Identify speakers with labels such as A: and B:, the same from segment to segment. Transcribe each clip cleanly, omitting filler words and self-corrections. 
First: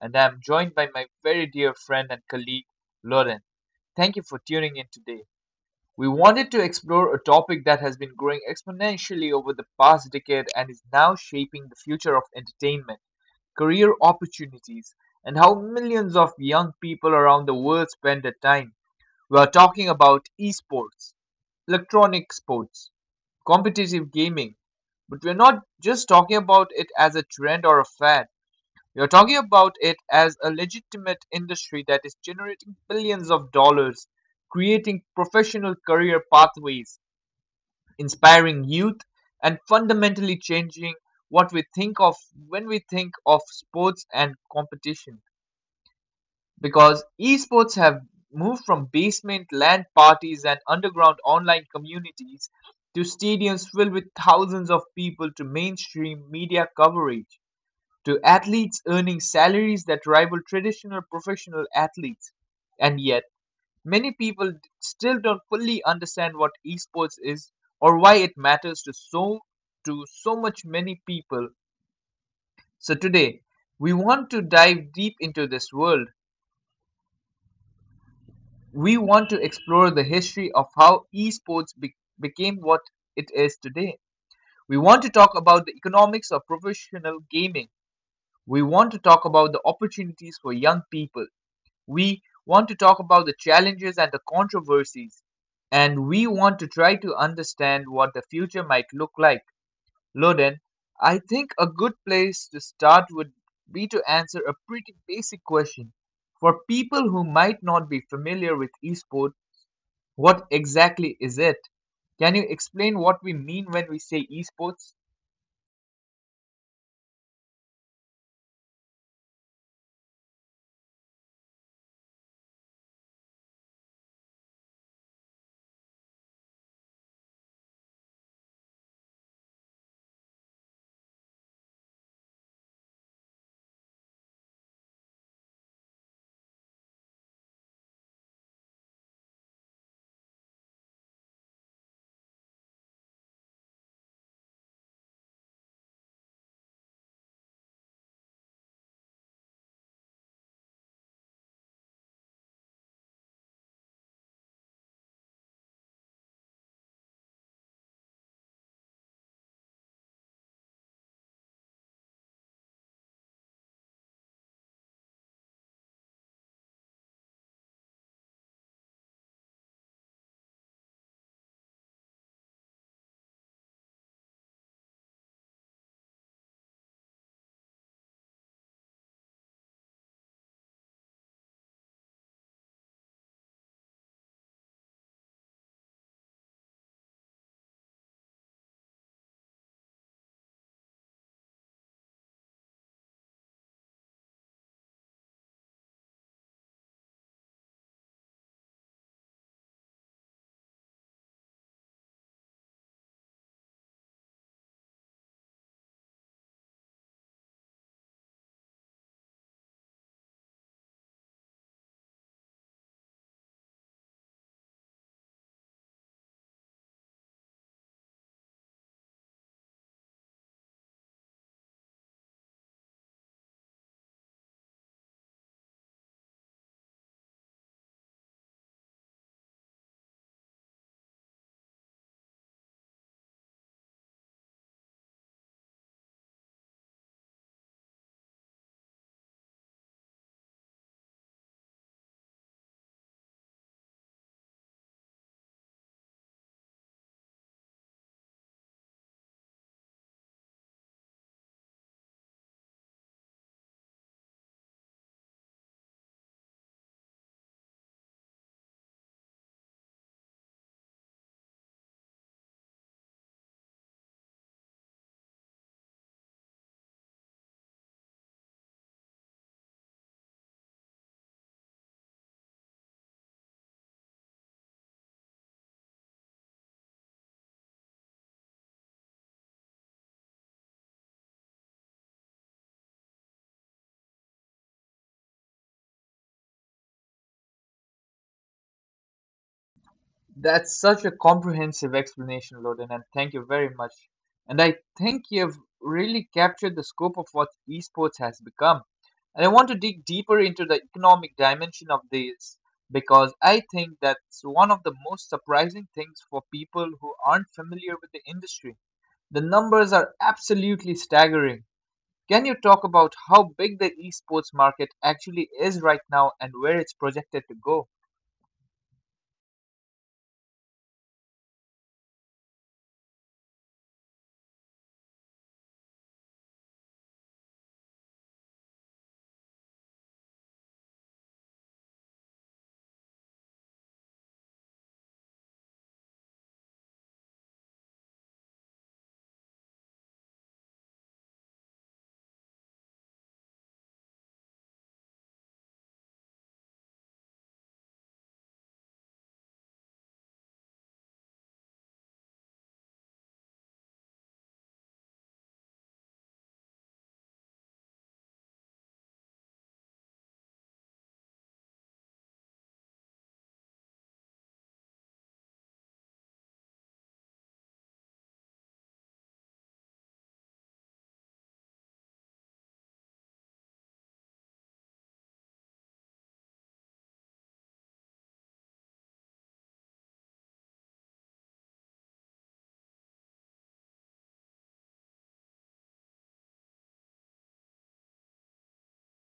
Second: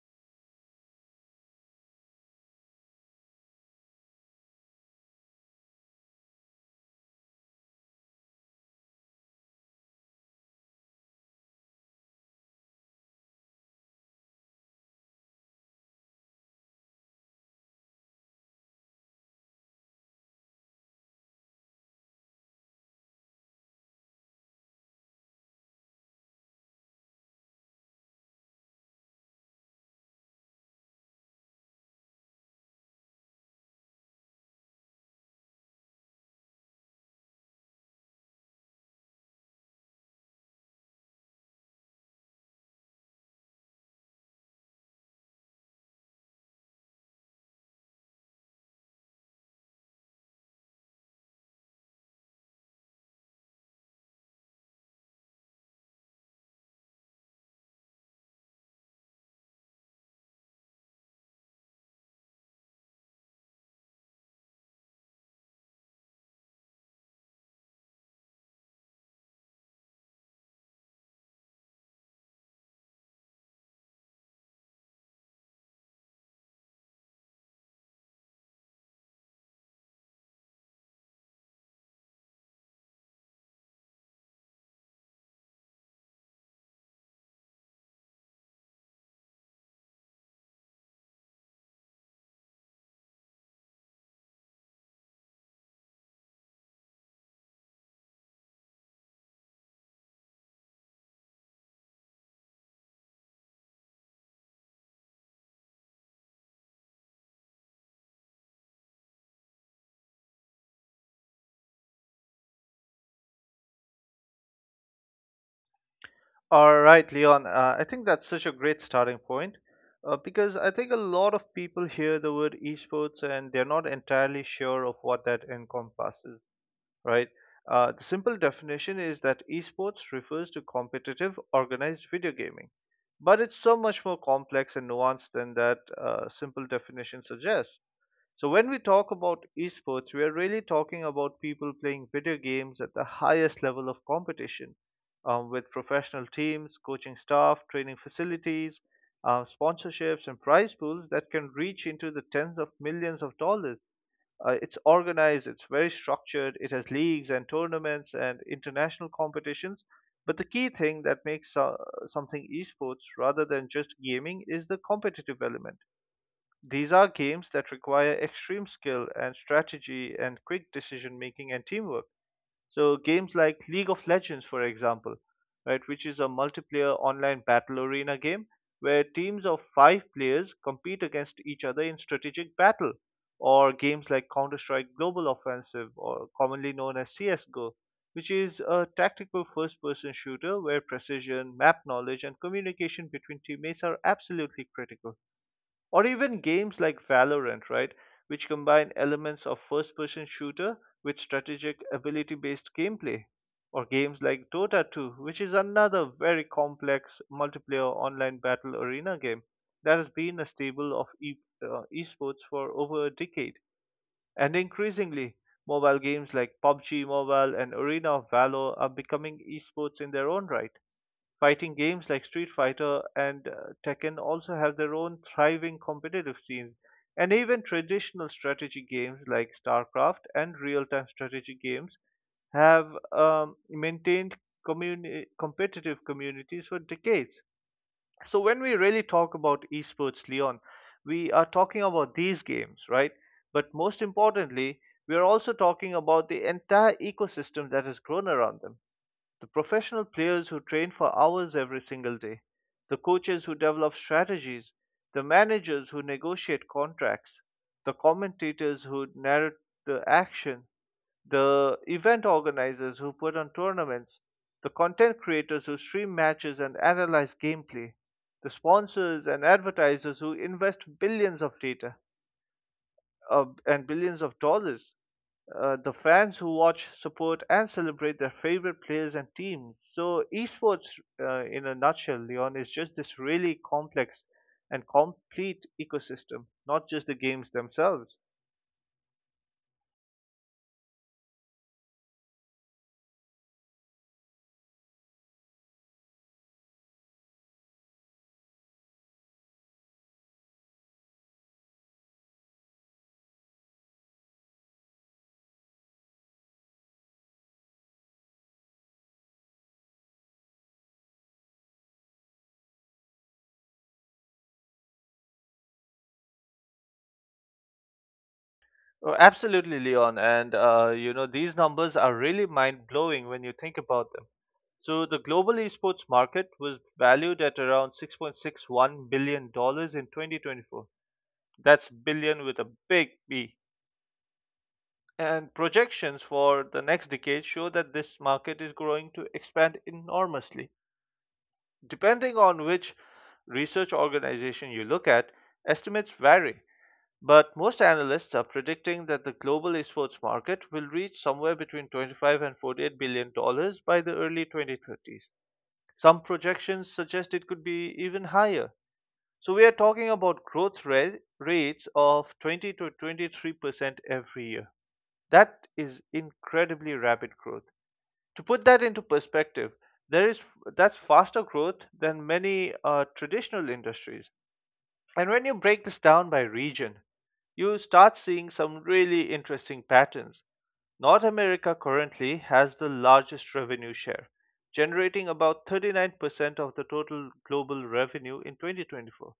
A: and I am joined by my very dear friend and colleague, Lauren. Thank you for tuning in today. We wanted to explore a topic that has been growing exponentially over the past decade and is now shaping the future of entertainment, career opportunities, and how millions of young people around the world spend their time. We are talking about esports, electronic sports, competitive gaming, but we're not just talking about it as a trend or a fad. We're talking about it as a legitimate industry that is generating billions of dollars, creating professional career pathways, inspiring youth, and fundamentally changing what we think of when we think of sports and competition because esports have moved from basement LAN parties and underground online communities to stadiums filled with thousands of people to mainstream media coverage to athletes earning salaries that rival traditional professional athletes. And yet, many people still don't fully understand what esports is or why it matters to so much many people. So today, we want to dive deep into this world. We want to explore the history of how esports became what it is today. We want to talk about the economics of professional gaming. We want to talk about the opportunities for young people. We want to talk about the challenges and the controversies. And we want to try to understand what the future might look like. Loden, I think a good place to start would be to answer a pretty basic question. For people who might not be familiar with esports, what exactly is it? Can you explain what we mean when we say esports?
B: All right, Leon. I think that's such a great starting point because I think a lot of people hear the word esports and they're not entirely sure of what that encompasses, right? The simple definition is that esports refers to competitive, organized video gaming. But it's so much more complex and nuanced than that simple definition suggests. So when we talk about esports, we are really talking about people playing video games at the highest level of competition, with professional teams, coaching staff, training facilities, sponsorships, and prize pools that can reach into the tens of millions of dollars. It's organized, it's very structured, it has leagues and tournaments and international competitions. But the key thing that makes something esports rather than just gaming is the competitive element. These are games that require extreme skill and strategy and quick decision making and teamwork. So games like League of Legends, for example, right, which is a multiplayer online battle arena game where teams of five players compete against each other in strategic battle, or games like Counter-Strike Global Offensive, or commonly known as CS:GO, which is a tactical first-person shooter where precision, map knowledge, and communication between teammates are absolutely critical. Or even games like Valorant, right, which combine elements of first person shooter with strategic ability based gameplay. Or games like Dota 2, which is another very complex multiplayer online battle arena game that has been a staple of esports for over a decade. And increasingly, mobile games like PUBG Mobile and Arena of Valor are becoming esports in their own right. Fighting games like Street Fighter and Tekken also have their own thriving competitive scenes. And even traditional strategy games like StarCraft and real time strategy games have maintained competitive communities for decades. So when we really talk about esports, Leon, we are talking about these games, right? But most importantly, we are also talking about the entire ecosystem that has grown around them: the professional players who train for hours every single day, the coaches who develop strategies, the managers who negotiate contracts, the commentators who narrate the action, the event organizers who put on tournaments, the content creators who stream matches and analyze gameplay, the sponsors and advertisers who invest billions of data, and billions of dollars. The fans who watch, support, and celebrate their favorite players and teams. So, esports, in a nutshell, Leon, is just this really complex and complete ecosystem, not just the games themselves.
A: That's such a comprehensive explanation, Loden, and thank you very much. And I think you've really captured the scope of what esports has become. And I want to dig deeper into the economic dimension of this because I think that's one of the most surprising things for people who aren't familiar with the industry. The numbers are absolutely staggering. Can you talk about how big the esports market actually is right now and where it's projected to go?
B: Oh, absolutely, Leon. And these numbers are really mind-blowing when you think about them. So the global esports market was valued at around 6.61 billion dollars in 2024. That's billion with a big B. And projections for the next decade show that this market is growing to expand enormously. Depending on which research organization you look at, estimates vary, but most analysts are predicting that the global esports market will reach somewhere between 25 and 48 billion dollars by the early 2030s. Some projections suggest it could be even higher. So we are talking about rates of 20 to 23% every year. That is incredibly rapid growth. To put that into perspective, there is that's faster growth than many traditional industries. And when you break this down by region, you start seeing some really interesting patterns. North America currently has the largest revenue share, generating about 39% of the total global revenue in 2024.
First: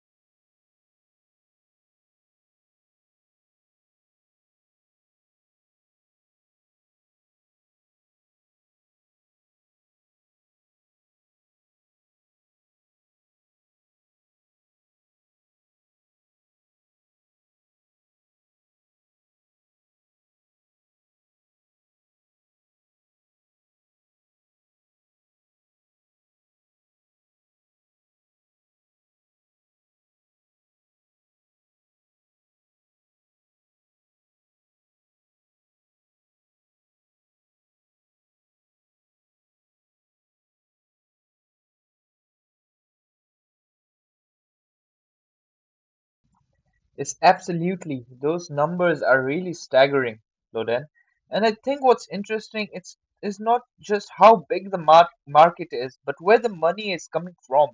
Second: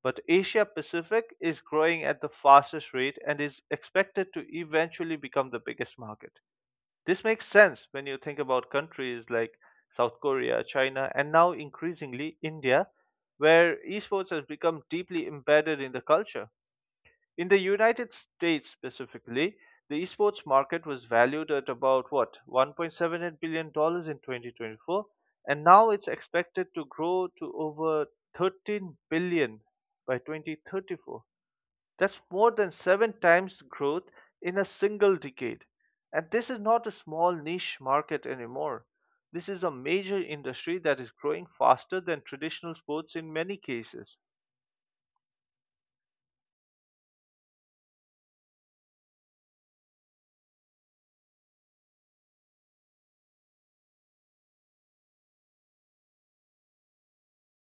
B: But Asia Pacific is growing at the fastest rate and is expected to eventually become the biggest market. This makes sense when you think about countries like South Korea, China, and now increasingly India, where esports has become deeply embedded in the culture. In the United States specifically, the esports market was valued at about what, 1.78 billion dollars in 2024, and now it's expected to grow to over 13 billion by 2034. That's more than seven times growth in a single decade. And this is not a small niche market anymore. This is a major industry that is growing faster than traditional sports in many cases.
A: Yes, absolutely. Those numbers are really staggering, Loden. And I think what's interesting it's is not just how big the market is, but where the money is coming from.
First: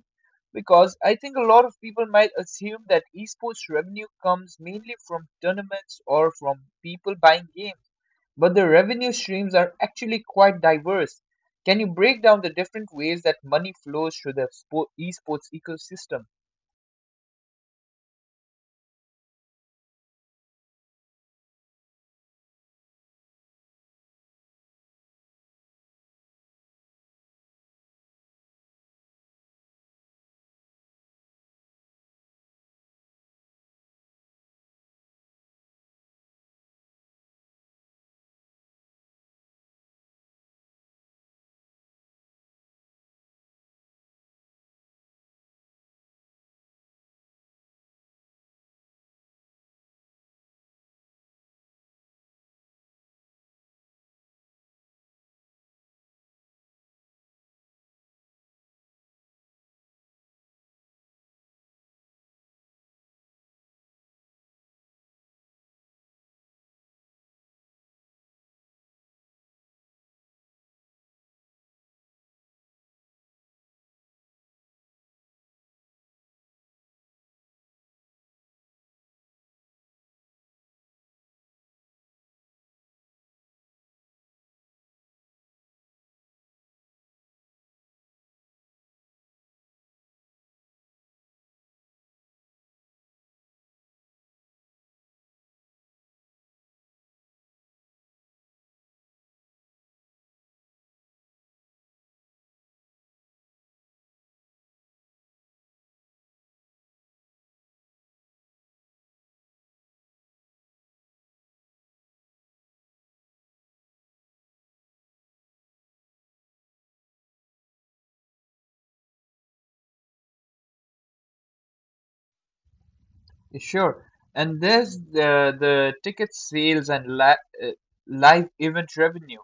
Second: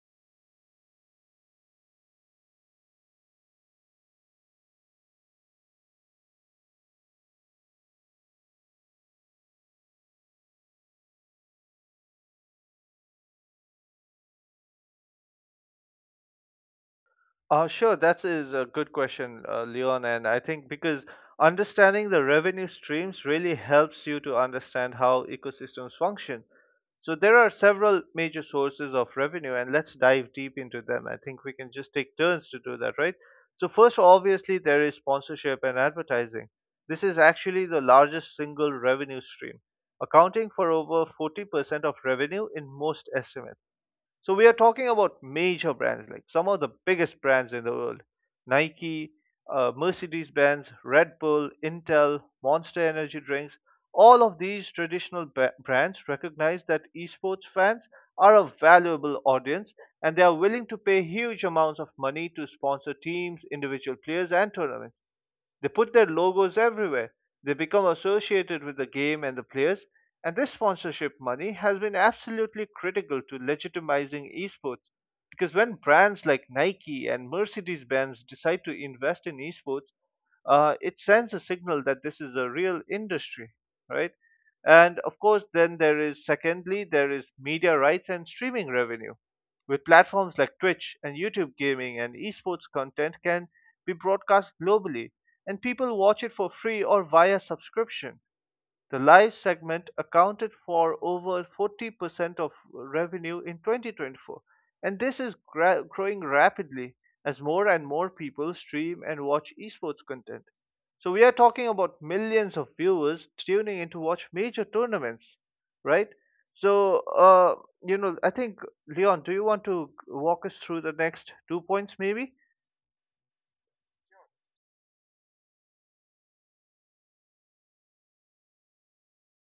A: Because I think a lot of people might assume that esports revenue comes mainly from tournaments or from people buying games, but the revenue streams are actually quite diverse. Can you break down the different ways that money flows through the esports ecosystem?
B: Sure, that is a good question, Leon. And I think because understanding the revenue streams really helps you to understand how ecosystems function. So there are several major sources of revenue, and let's dive deep into them. I think we can just take turns to do that, right? So first, obviously, there is sponsorship and advertising. This is actually the largest single revenue stream, accounting for over 40% of revenue in most estimates. So we are talking about major brands, like some of the biggest brands in the world: Nike, Mercedes-Benz, Red Bull, Intel, Monster Energy drinks. All of these traditional brands recognize that esports fans are a valuable audience, and they are willing to pay huge amounts of money to sponsor teams, individual players, and tournaments. They put their logos everywhere. They become associated with the game and the players, and this sponsorship money has been absolutely critical to legitimizing esports. Because when brands like Nike and Mercedes Benz decide to invest in esports, it sends a signal that this is a real industry, right? And of course, then there is secondly, there is media rights and streaming revenue. With platforms like Twitch and YouTube gaming and esports content can be broadcast globally and people watch it for free or via subscription. The live segment accounted for over 40% of revenue in 2024, and this is growing rapidly as more and more people stream and watch esports content. So we are talking about millions of viewers tuning in to watch major tournaments, right? So, I think, Leon, do you want to walk us through the next two points, maybe?
A: Sure. And there's the ticket sales and uh, live event revenue,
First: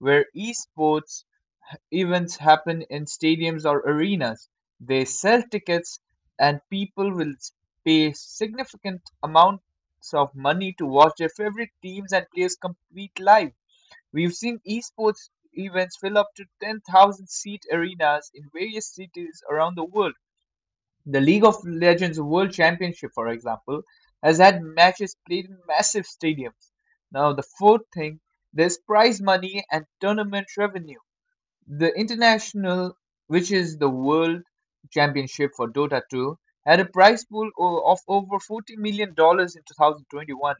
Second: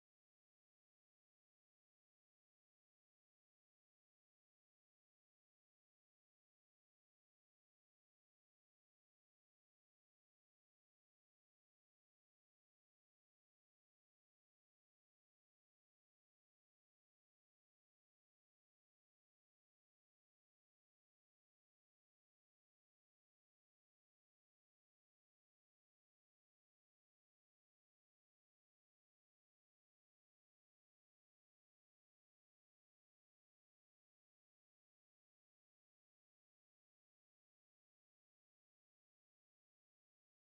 A: where esports events happen in stadiums or arenas. They sell tickets, and people will pay significant amounts of money to watch their favorite teams and players compete live. We've seen esports events fill up to 10,000 seat arenas in various cities around the world. The League of Legends World Championship, for example, has had matches played in massive stadiums. Now, the fourth thing, there's prize money and tournament revenue. The international, which is the world championship for Dota 2, had a prize pool of over $40 million dollars in 2021.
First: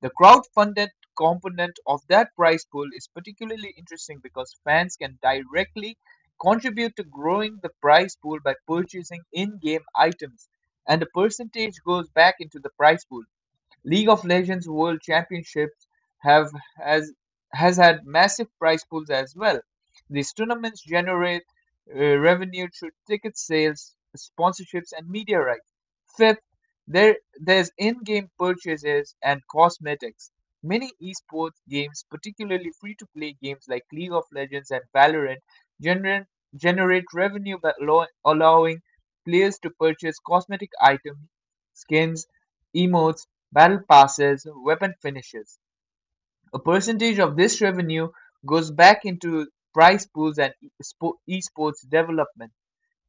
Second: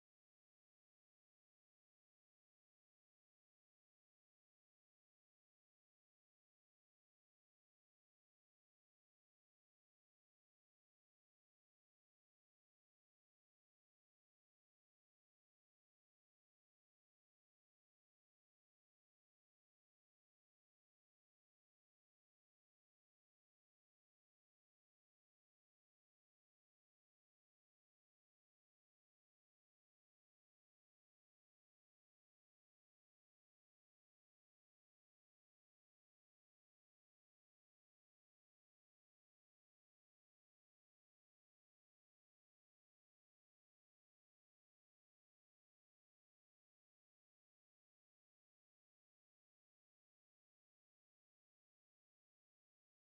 A: The crowd-funded component of that prize pool is particularly interesting because fans can directly contribute to growing the prize pool by purchasing in-game items, and a percentage goes back into the prize pool. League of Legends World Championships have has has had massive prize pools as well. These tournaments generate revenue through ticket sales, sponsorships, and media rights. Fifth, there's in-game purchases and cosmetics. Many esports games, particularly free-to-play games like League of Legends and Valorant, generate generate revenue by allowing players to purchase cosmetic items, skins, emotes, battle passes, weapon finishes. A percentage of this revenue goes back into prize pools and esports development.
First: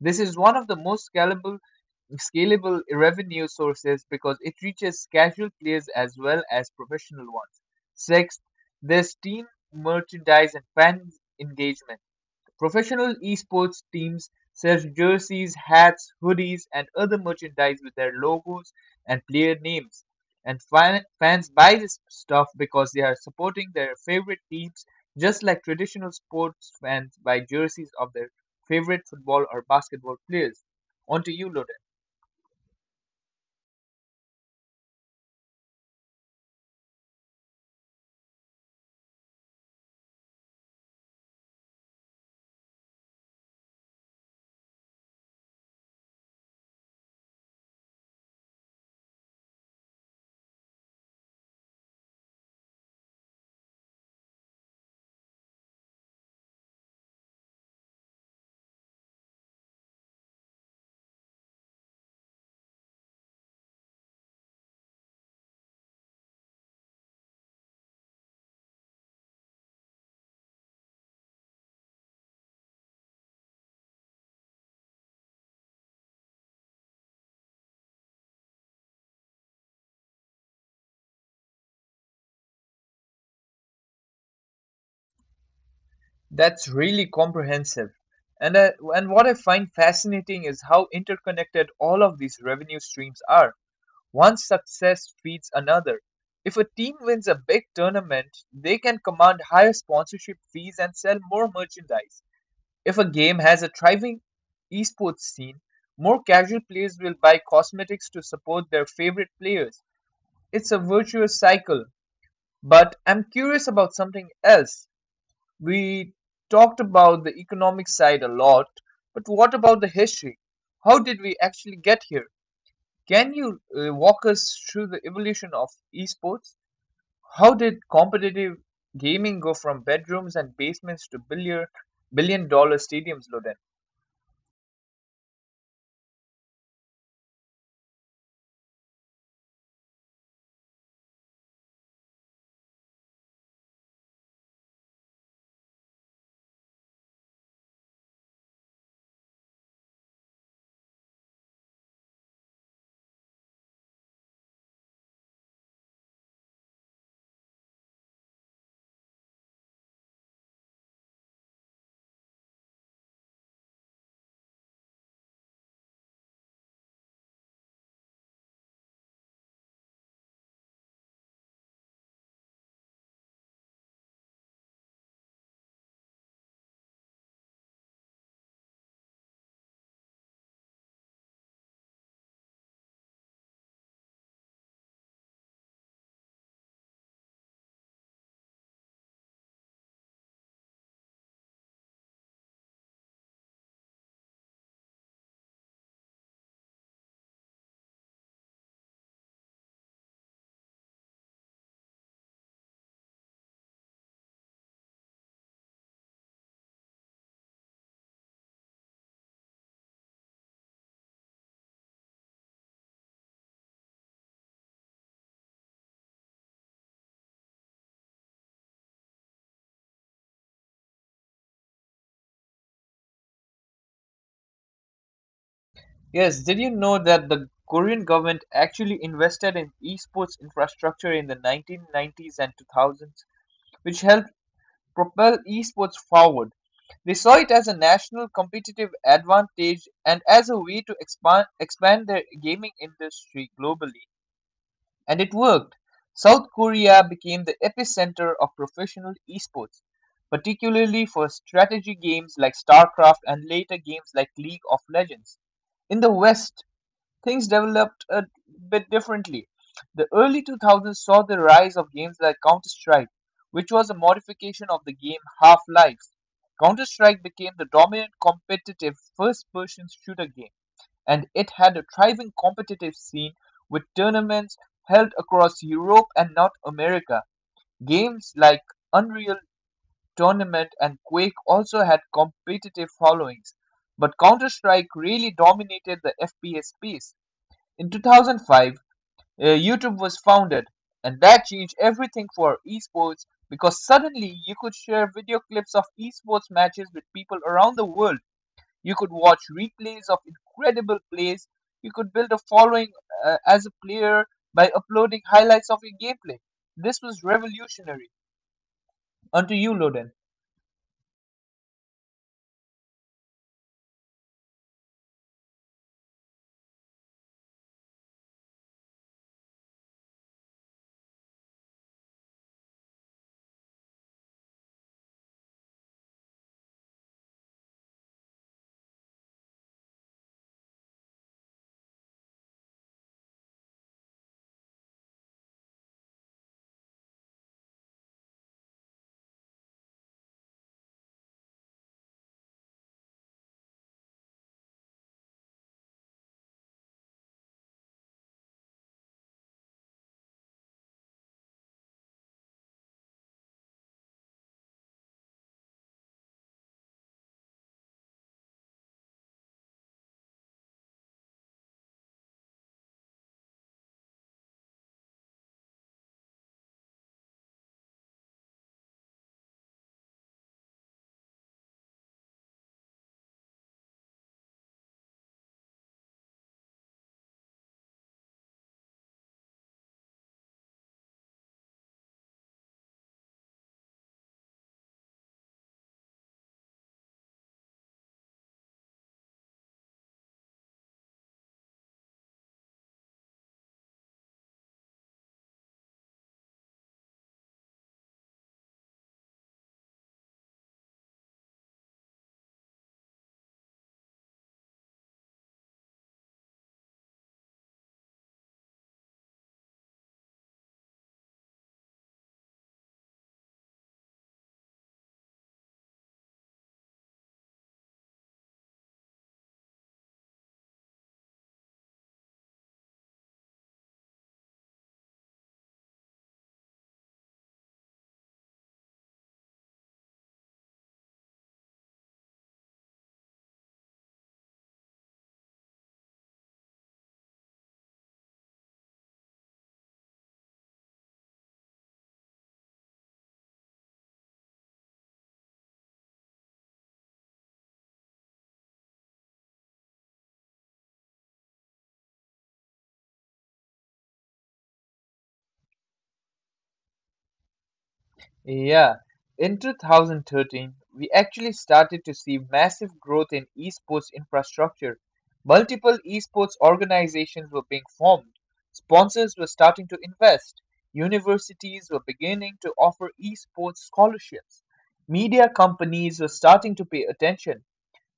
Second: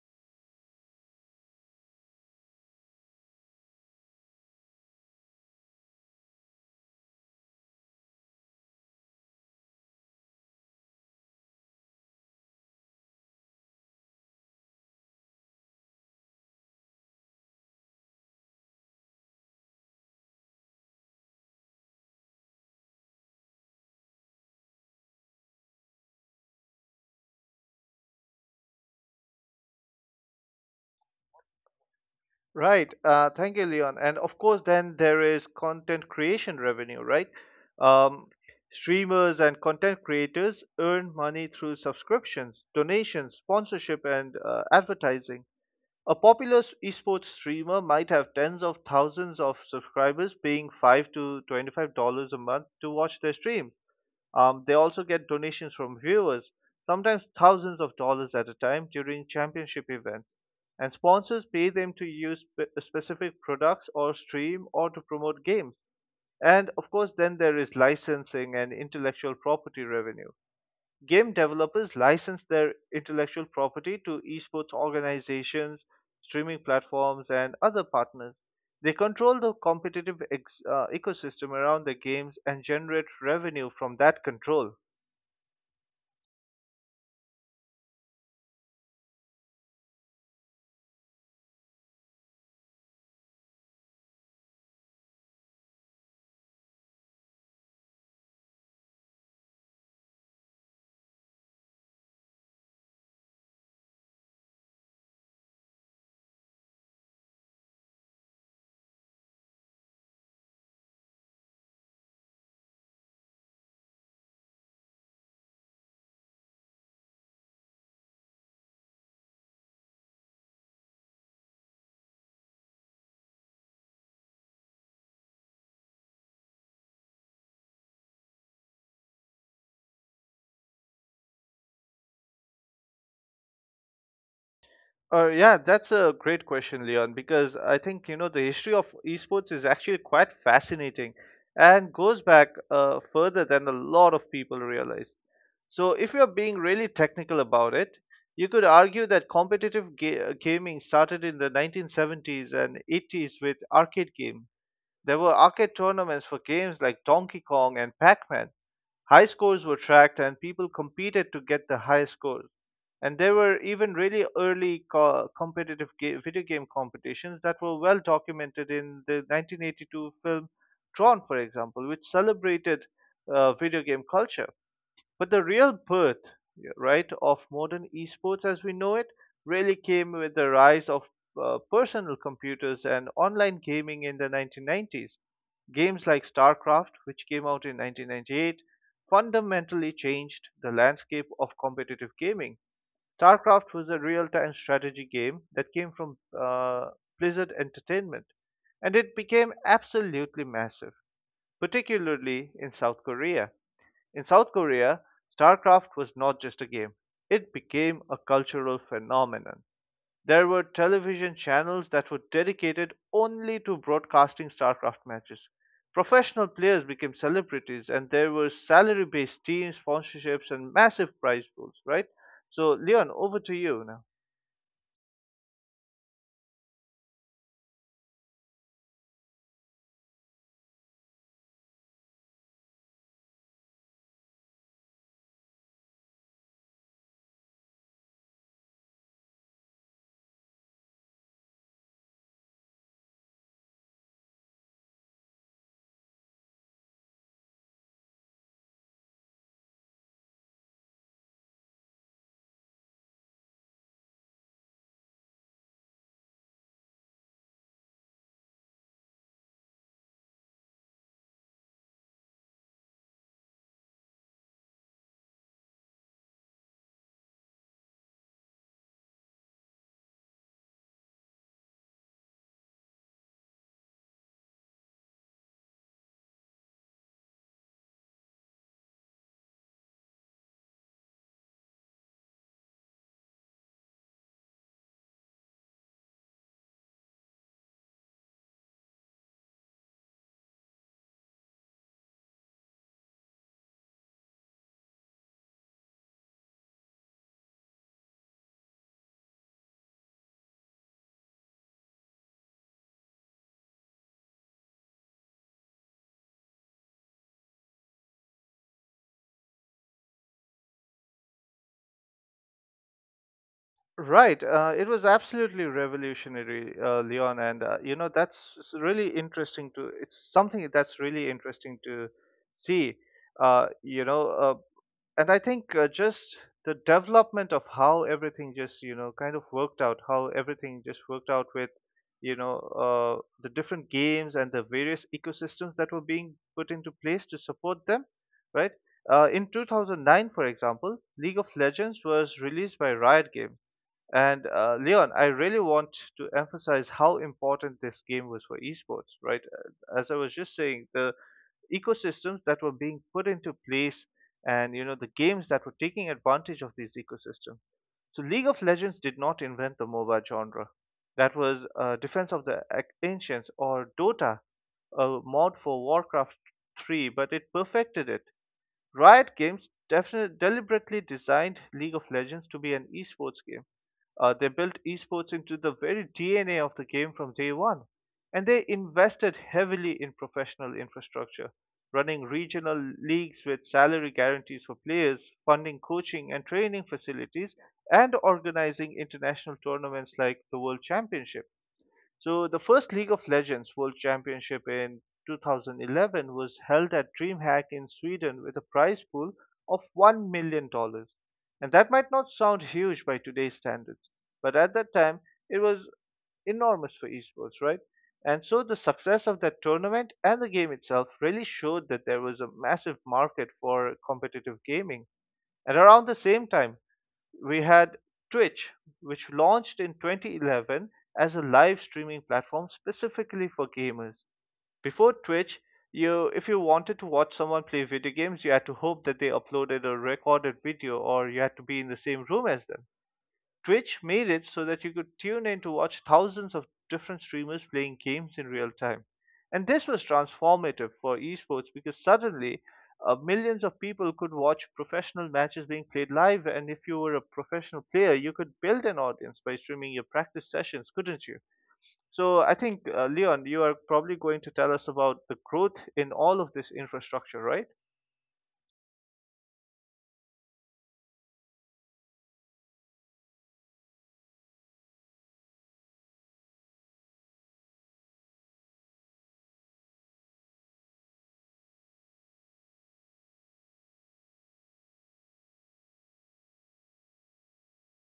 A: This is one of the most scalable revenue sources because it reaches casual players as well as professional ones. Sixth, there's team merchandise and fan engagement. Professional esports teams sell jerseys, hats, hoodies, and other merchandise with their logos and player names. And fans buy this stuff because they are supporting their favorite teams, just like traditional sports fans buy jerseys of their favorite football or basketball players. On to you, Loden.
B: Right. Thank you, Leon. And of course, then there is content creation revenue, right? Um, streamers and content creators earn money through subscriptions, donations, sponsorship, and advertising. A popular esports streamer might have tens of thousands of subscribers paying 5 to $25 a month to watch their stream. They also get donations from viewers, sometimes thousands of dollars at a time during championship events. And sponsors pay them to use specific products or stream or to promote games. And of course, then there is licensing and intellectual property revenue. Game developers license their intellectual property to esports organizations, streaming platforms, and other partners. They control the competitive ecosystem around their games and generate revenue from that control.
A: That's really comprehensive. And what I find fascinating is how interconnected all of these revenue streams are. One success feeds another. If a team wins a big tournament, they can command higher sponsorship fees and sell more merchandise. If a game has a thriving esports scene, more casual players will buy cosmetics to support their favorite players. It's a virtuous cycle. But I'm curious about something else. We talked about the economic side a lot, but what about the history? How did we actually get here? Can you walk us through the evolution of esports? How did competitive gaming go from bedrooms and basements to billion dollar stadiums, Loden?
B: Yeah, that's a great question, Leon, because I think the history of esports is actually quite fascinating and goes back further than a lot of people realize. So, if you're being really technical about it, you could argue that competitive gaming started in the 1970s and 80s with arcade games. There were arcade tournaments for games like Donkey Kong and Pac-Man. High scores were tracked and people competed to get the highest score. And there were even really early competitive video game competitions that were well documented in the 1982 film Tron, for example, which celebrated video game culture. But the real birth, yeah, right, of modern esports as we know it really came with the rise of personal computers and online gaming in the 1990s. Games like StarCraft, which came out in 1998, fundamentally changed the landscape of competitive gaming. StarCraft was a real-time strategy game that came from Blizzard Entertainment, and it became absolutely massive, particularly in South Korea. In South Korea, StarCraft was not just a game, it became a cultural phenomenon. There were television channels that were dedicated only to broadcasting StarCraft matches. Professional players became celebrities, and there were salary based teams, sponsorships, and massive prize pools, right? So, Leon, over to you now.
A: Yes, did you know that the Korean government actually invested in esports infrastructure in the 1990s and 2000s, which helped propel esports forward? They saw it as a national competitive advantage and as a way to expand their gaming industry globally. And it worked. South Korea became the epicenter of professional esports, particularly for strategy games like StarCraft and later games like League of Legends. In the West, things developed a bit differently. The early 2000s saw the rise of games like Counter Strike, which was a modification of the game Half Life. Counter Strike became the dominant competitive first person shooter game and it had a thriving competitive scene with tournaments held across Europe and North America. Games like Unreal Tournament and Quake also had competitive followings, but Counter-Strike really dominated the FPS space. In 2005, YouTube was founded, and that changed everything for esports because suddenly you could share video clips of esports matches with people around the world. You could watch replays of incredible plays. You could build a following as a player by uploading highlights of your gameplay. This was revolutionary. Onto you, Loden.
B: Right. It was absolutely revolutionary, Leon, and that's s- really interesting to. It's something that's really interesting to see. Uh, you know, uh, and I think just the development of how everything just kind of worked out, how everything just worked out with the different games and the various ecosystems that were being put into place to support them, right? In 2009, for example, League of Legends was released by Riot Games, and Leon, I really want to emphasize how important this game was for esports, right? As I was just saying, the ecosystems that were being put into place and the games that were taking advantage of these ecosystems. So League of Legends did not invent the MOBA genre. That was Defense of the Ancients or Dota, a mod for Warcraft 3, but it perfected it. Riot Games definitely deliberately designed League of Legends to be an esports game. They built esports into the very DNA of the game from day one, and they invested heavily in professional infrastructure, running regional leagues with salary guarantees for players, funding coaching and training facilities, and organizing international tournaments like the World Championship. So the first League of Legends World Championship in 2011 was held at DreamHack in Sweden with a prize pool of $1 million dollars. And that might not sound huge by today's standards, but at that time it was enormous for esports, right? And so the success of that tournament and the game itself really showed that there was a massive market for competitive gaming, and around the same time, we had Twitch, which launched in 2011 as a live streaming platform specifically for gamers. Before Twitch, you if you wanted to watch someone play video games, you had to hope that they uploaded a recorded video or you had to be in the same room as them. Twitch made it so that you could tune in to watch thousands of different streamers playing games in real time. And this was transformative for esports because suddenly millions of people could watch professional matches being played live. And if you were a professional player, you could build an audience by streaming your practice sessions, couldn't you? So I think, Leon, you are probably going to tell us about the growth in all of this infrastructure, right?
A: Yeah, in 2013, we actually started to see massive growth in esports infrastructure. Multiple esports organizations were being formed, sponsors were starting to invest, universities were beginning to offer esports scholarships, media companies were starting to pay attention.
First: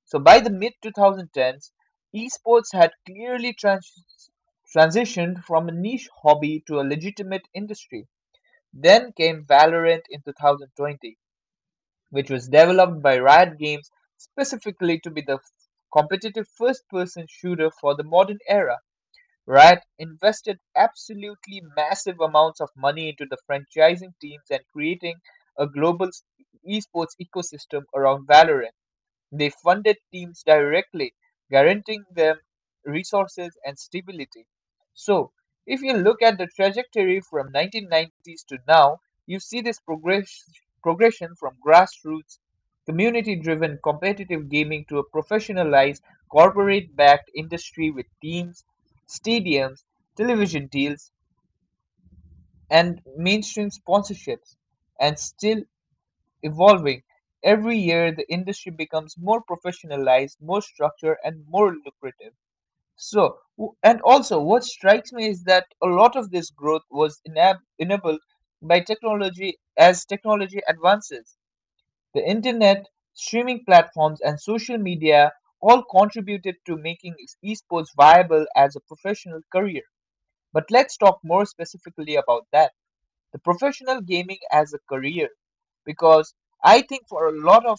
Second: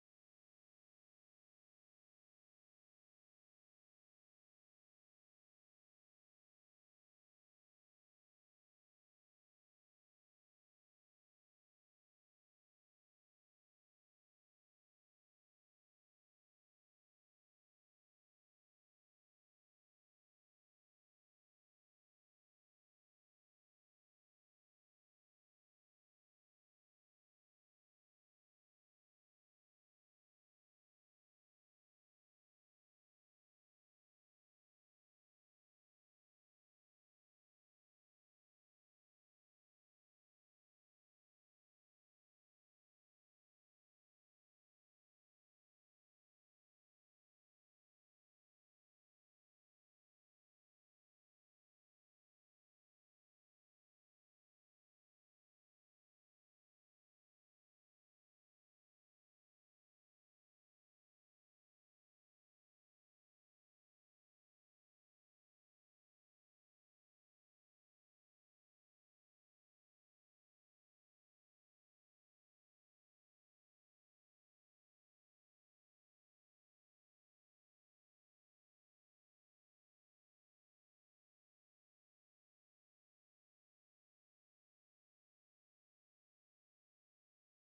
A: So by the mid 2010s, esports had clearly transitioned from a niche hobby to a legitimate industry. Then came Valorant in 2020, which was developed by Riot Games specifically to be the competitive first person shooter for the modern era. Riot invested absolutely massive amounts of money into the franchising teams and creating a global esports ecosystem around Valorant. They funded teams directly, guaranteeing them resources and stability. So, if you look at the trajectory from 1990s to now, you see this progression from grassroots, community-driven competitive gaming to a professionalized, corporate-backed industry with teams, stadiums, television deals, and mainstream sponsorships. And still, evolving. Every year, the industry becomes more professionalized, more structured, and more lucrative. So, and also, what strikes me is that a lot of this growth was enabled by technology as technology advances. The internet, streaming platforms, and social media all contributed to making esports viable as a professional career. But let's talk more specifically about that, the professional gaming as a career, because I think for a lot of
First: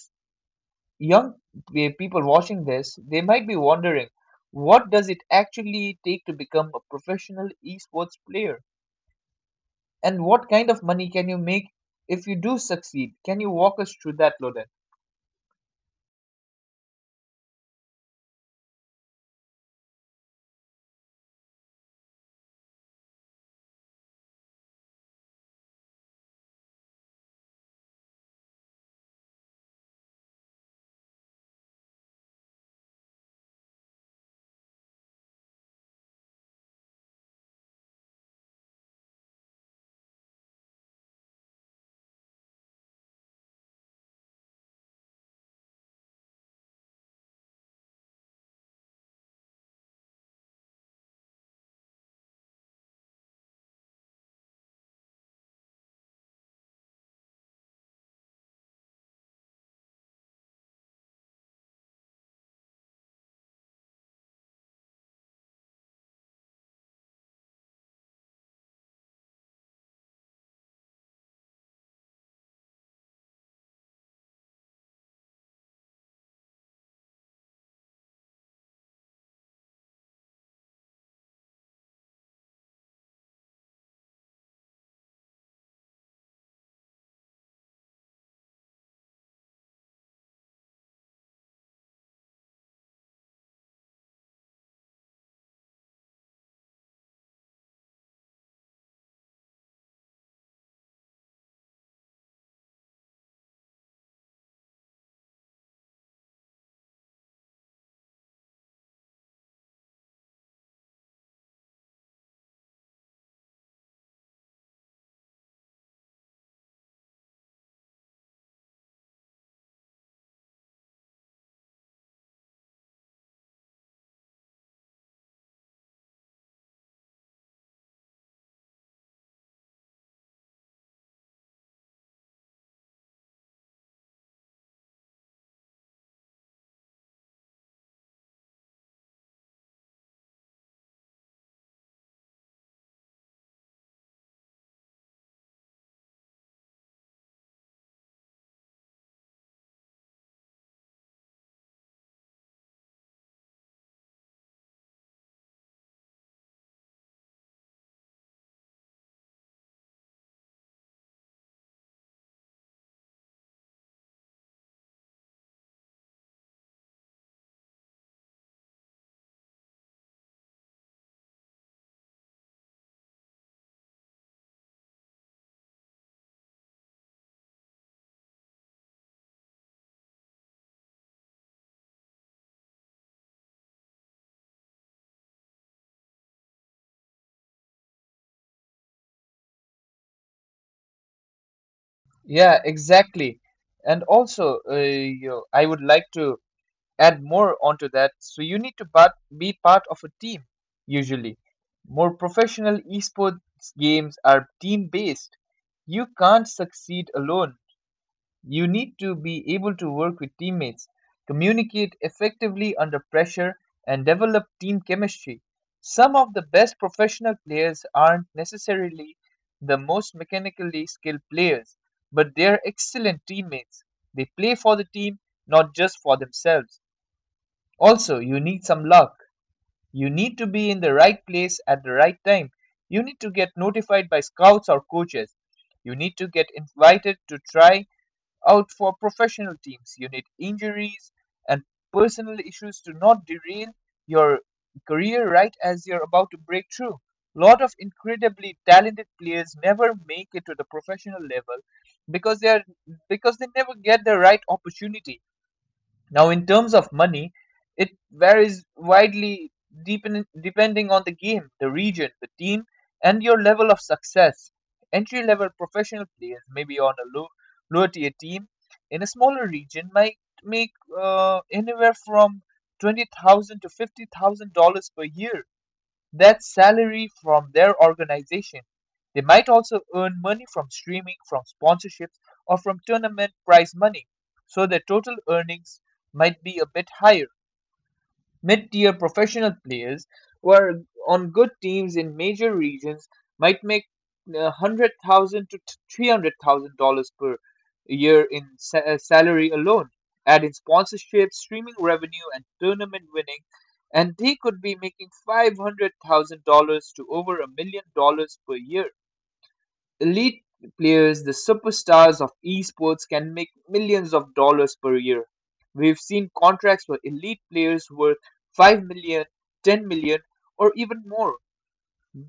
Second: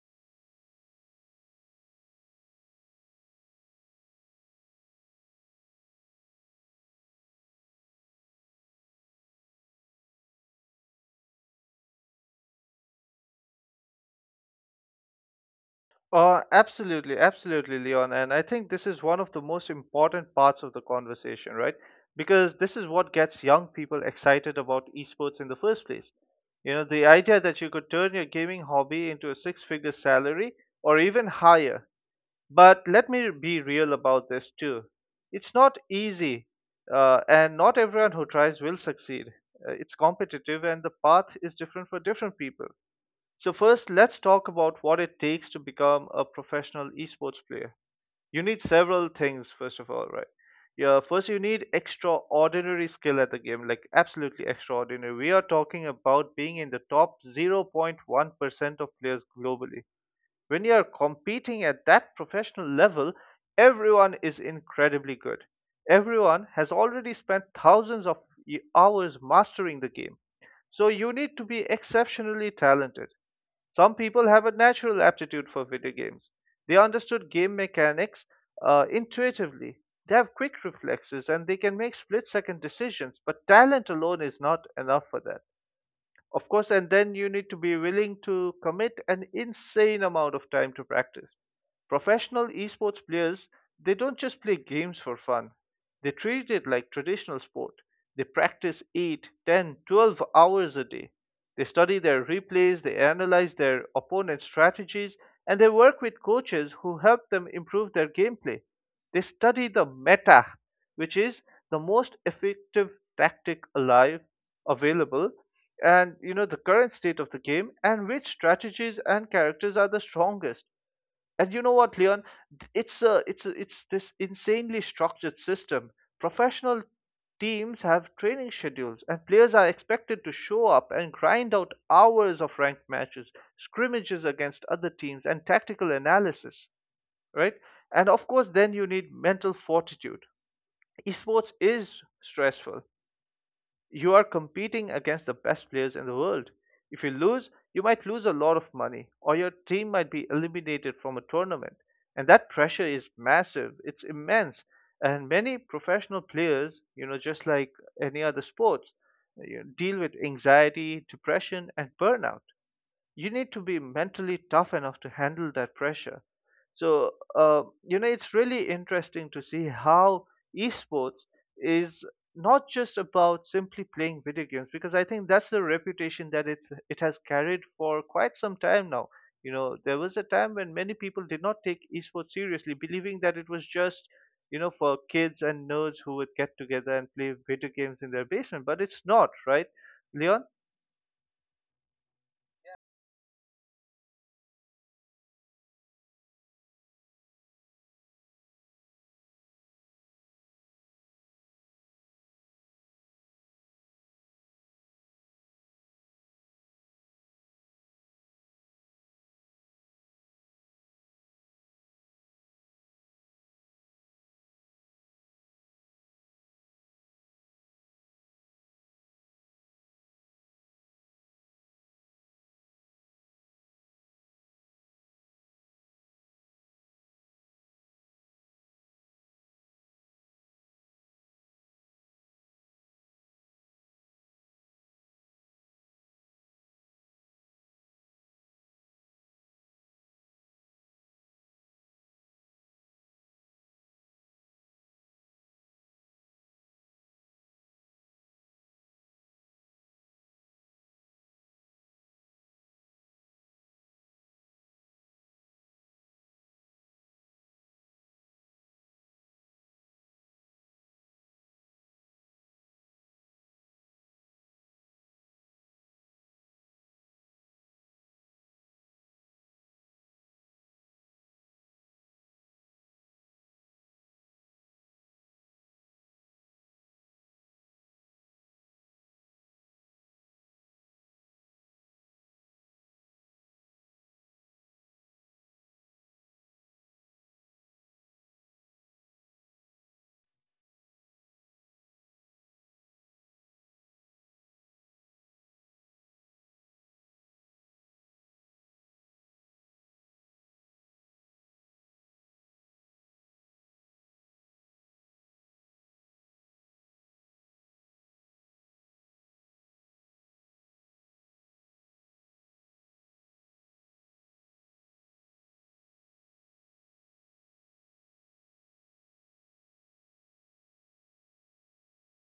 A: young people watching this, they might be wondering what does it actually take to become a professional esports player and what kind of money can you make if you do succeed? Can you walk us through that, Loden?
B: Absolutely, absolutely, Leon. And I think this is one of the most important parts of the conversation, right? Because this is what gets young people excited about esports in the first place. You know, the idea that you could turn your gaming hobby into a six figure salary or even higher. But let me be real about this too. It's not easy, and not everyone who tries will succeed. It's competitive, and the path is different for different people. So, first, let's talk about what it takes to become a professional esports player. You need several things, first of all, right? Yeah, first, you need extraordinary skill at the game, like absolutely extraordinary. We are talking about being in the top 0.1% of players globally. When you are competing at that professional level, everyone is incredibly good. Everyone has already spent thousands of hours mastering the game. So, you need to be exceptionally talented. Some people have a natural aptitude for video games. They understood game mechanics intuitively. They have quick reflexes and they can make split second decisions, but talent alone is not enough for that. Of course, and then you need to be willing to commit an insane amount of time to practice. Professional esports players, they don't just play games for fun. They treat it like traditional sport. They practice 8, 10, 12 hours a day. They study their replays, they analyze their opponent's strategies, and they work with coaches who help them improve their gameplay. They study the meta, which is the most effective tactic alive available, and you know the current state of the game and which strategies and characters are the strongest. And you know what, Leon? It's this insanely structured system. Professional teams have training schedules, and players are expected to show up and grind out hours of ranked matches, scrimmages against other teams, and tactical analysis, right? And of course, then you need mental fortitude. Esports is stressful. You are competing against the best players in the world. If you lose, you might lose a lot of money, or your team might be eliminated from a tournament. And that pressure is massive, it's immense. And many professional players, you know, just like any other sports, you know, deal with anxiety, depression, and burnout. You need to be mentally tough enough to handle that pressure. So, you know, it's really interesting to see how esports is not just about simply playing video games, because I think that's the reputation that it has carried for quite some time now. You know, there was a time when many people did not take esports seriously, believing that it was just, you know, for kids and nerds who would get together and play video games in their basement, but it's not, right, Leon?
A: Yeah, exactly. And also, I would like to add more onto that. So you need to but be part of a team usually. More professional esports games are team based. You can't succeed alone. You need to be able to work with teammates, communicate effectively under pressure, and develop team chemistry. Some of the best professional players aren't necessarily the most mechanically skilled players, but they're excellent teammates. They play for the team, not just for themselves. Also, you need some luck. You need to be in the right place at the right time. You need to get notified by scouts or coaches. You need to get invited to try out for professional teams. You need injuries and personal issues to not derail your career right as you're about to break through. Lot of incredibly talented players never make it to the professional level because they are because they never get the right opportunity. Now, in terms of money, it varies widely depending on the game, the region, the team, and your level of success. Entry level professional players, maybe on a lower tier team in a smaller region, might make anywhere from 20,000 to $50,000 per year, that salary from their organization. They might also earn money from streaming, from sponsorships, or from tournament prize money, so their total earnings might be a bit higher. Mid-tier professional players who are on good teams in major regions might make 100,000 to $300,000 per year in salary alone. Add in sponsorship, streaming revenue, and tournament winning, and they could be making $500,000 to over $1 million per year. Elite players, the superstars of esports, can make millions of dollars per year. We've seen contracts for elite players worth 5 million, 10 million, or even more.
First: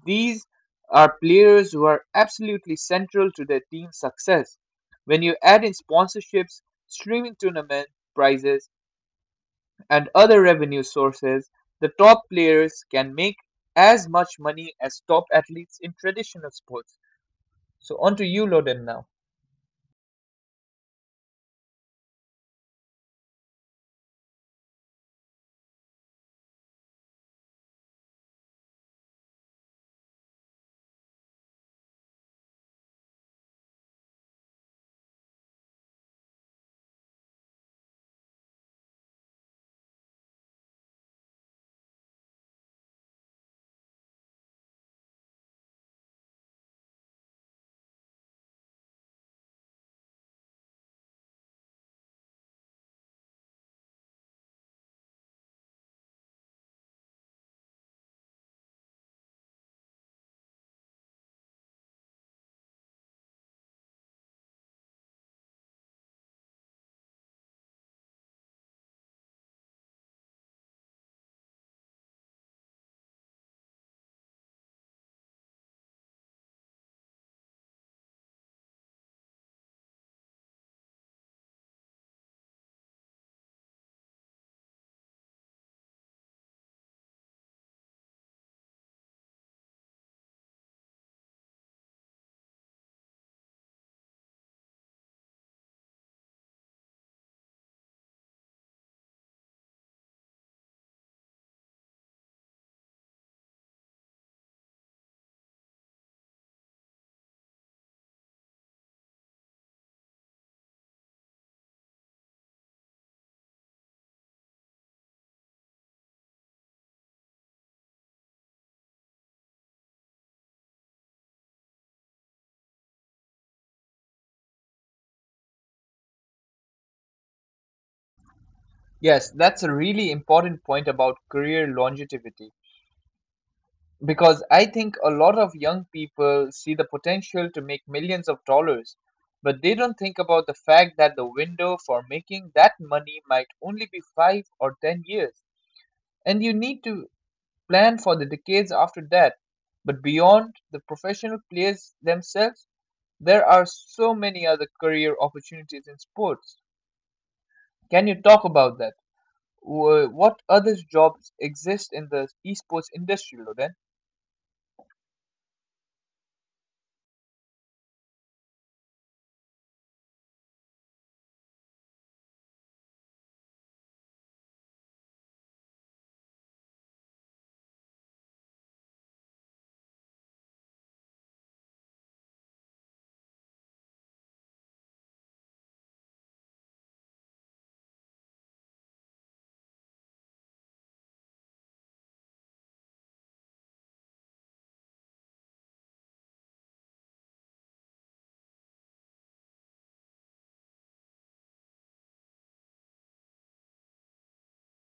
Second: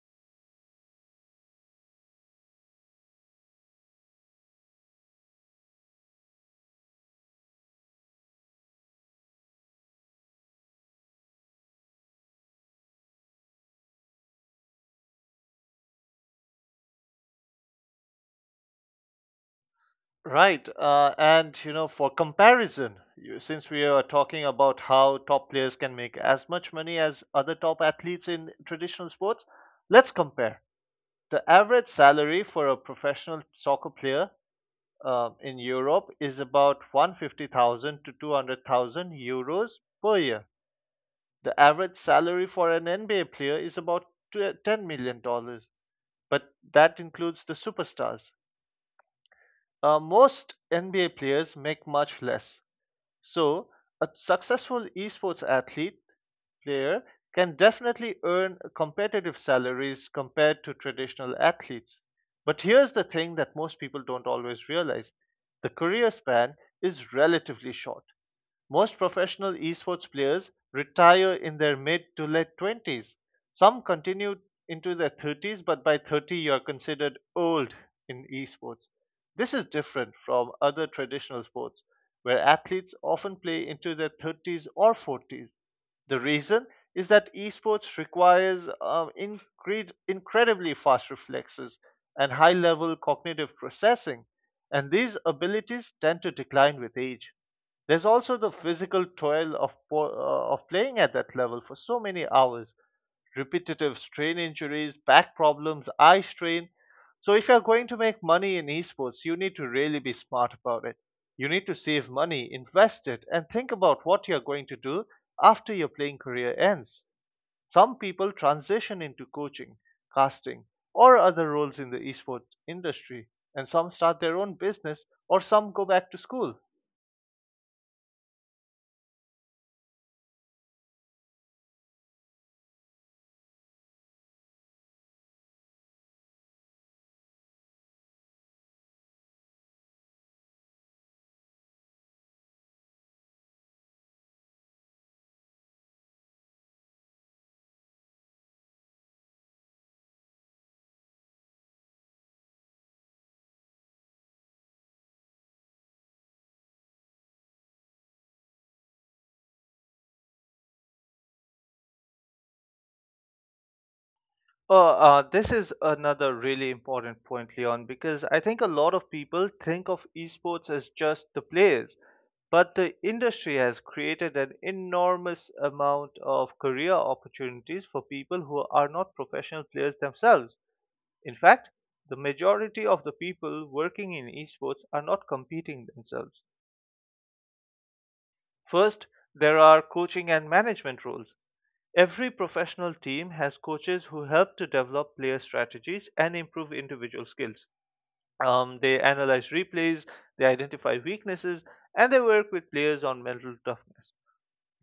A: These are players who are absolutely central to their team's success. When you add in sponsorships, streaming tournament prizes, and other revenue sources, the top players can make as much money as top athletes in traditional sports. So, on to you, Loden, now.
B: Right. And, you know, for comparison, since we are talking about how top players can make as much money as other top athletes in traditional sports, let's compare. The average salary for a professional soccer player in Europe is about 150,000 to 200,000 euros per year. The average salary for an NBA player is about $10 million dollars, but that includes the superstars. Most NBA players make much less. So, a successful esports athlete player can definitely earn competitive salaries compared to traditional athletes. But here's the thing that most people don't always realize. The career span is relatively short. Most professional esports players retire in their mid to late 20s. Some continue into their 30s, but by 30 you are considered old in esports. This is different from other traditional sports, where athletes often play into their 30s or 40s. The reason is that esports requires incredibly fast reflexes and high level cognitive processing, and these abilities tend to decline with age. There's also the physical toil of of playing at that level for so many hours, repetitive strain injuries, back problems, eye strain. So if you're going to make money in esports, you need to really be smart about it. You need to save money, invest it, and think about what you're going to do after your playing career ends. Some people transition into coaching, casting, or other roles in the esports industry, and some start their own business, or some go back to school.
A: Yes, that's a really important point about career longevity, because I think a lot of young people see the potential to make millions of dollars, but they don't think about the fact that the window for making that money might only be 5 or 10 years, and you need to plan for the decades after that. But beyond the professional players themselves, there are so many other career opportunities in sports. Can you talk about that? What other jobs exist in the esports industry, Loden?
B: This is another really important point, Leon, because I think a lot of people think of esports as just the players, but the industry has created an enormous amount of career opportunities for people who are not professional players themselves. In fact, the majority of the people working in esports are not competing themselves. First, there are coaching and management roles. Every professional team has coaches who help to develop player strategies and improve individual skills. They analyze replays, they identify weaknesses, and they work with players on mental toughness.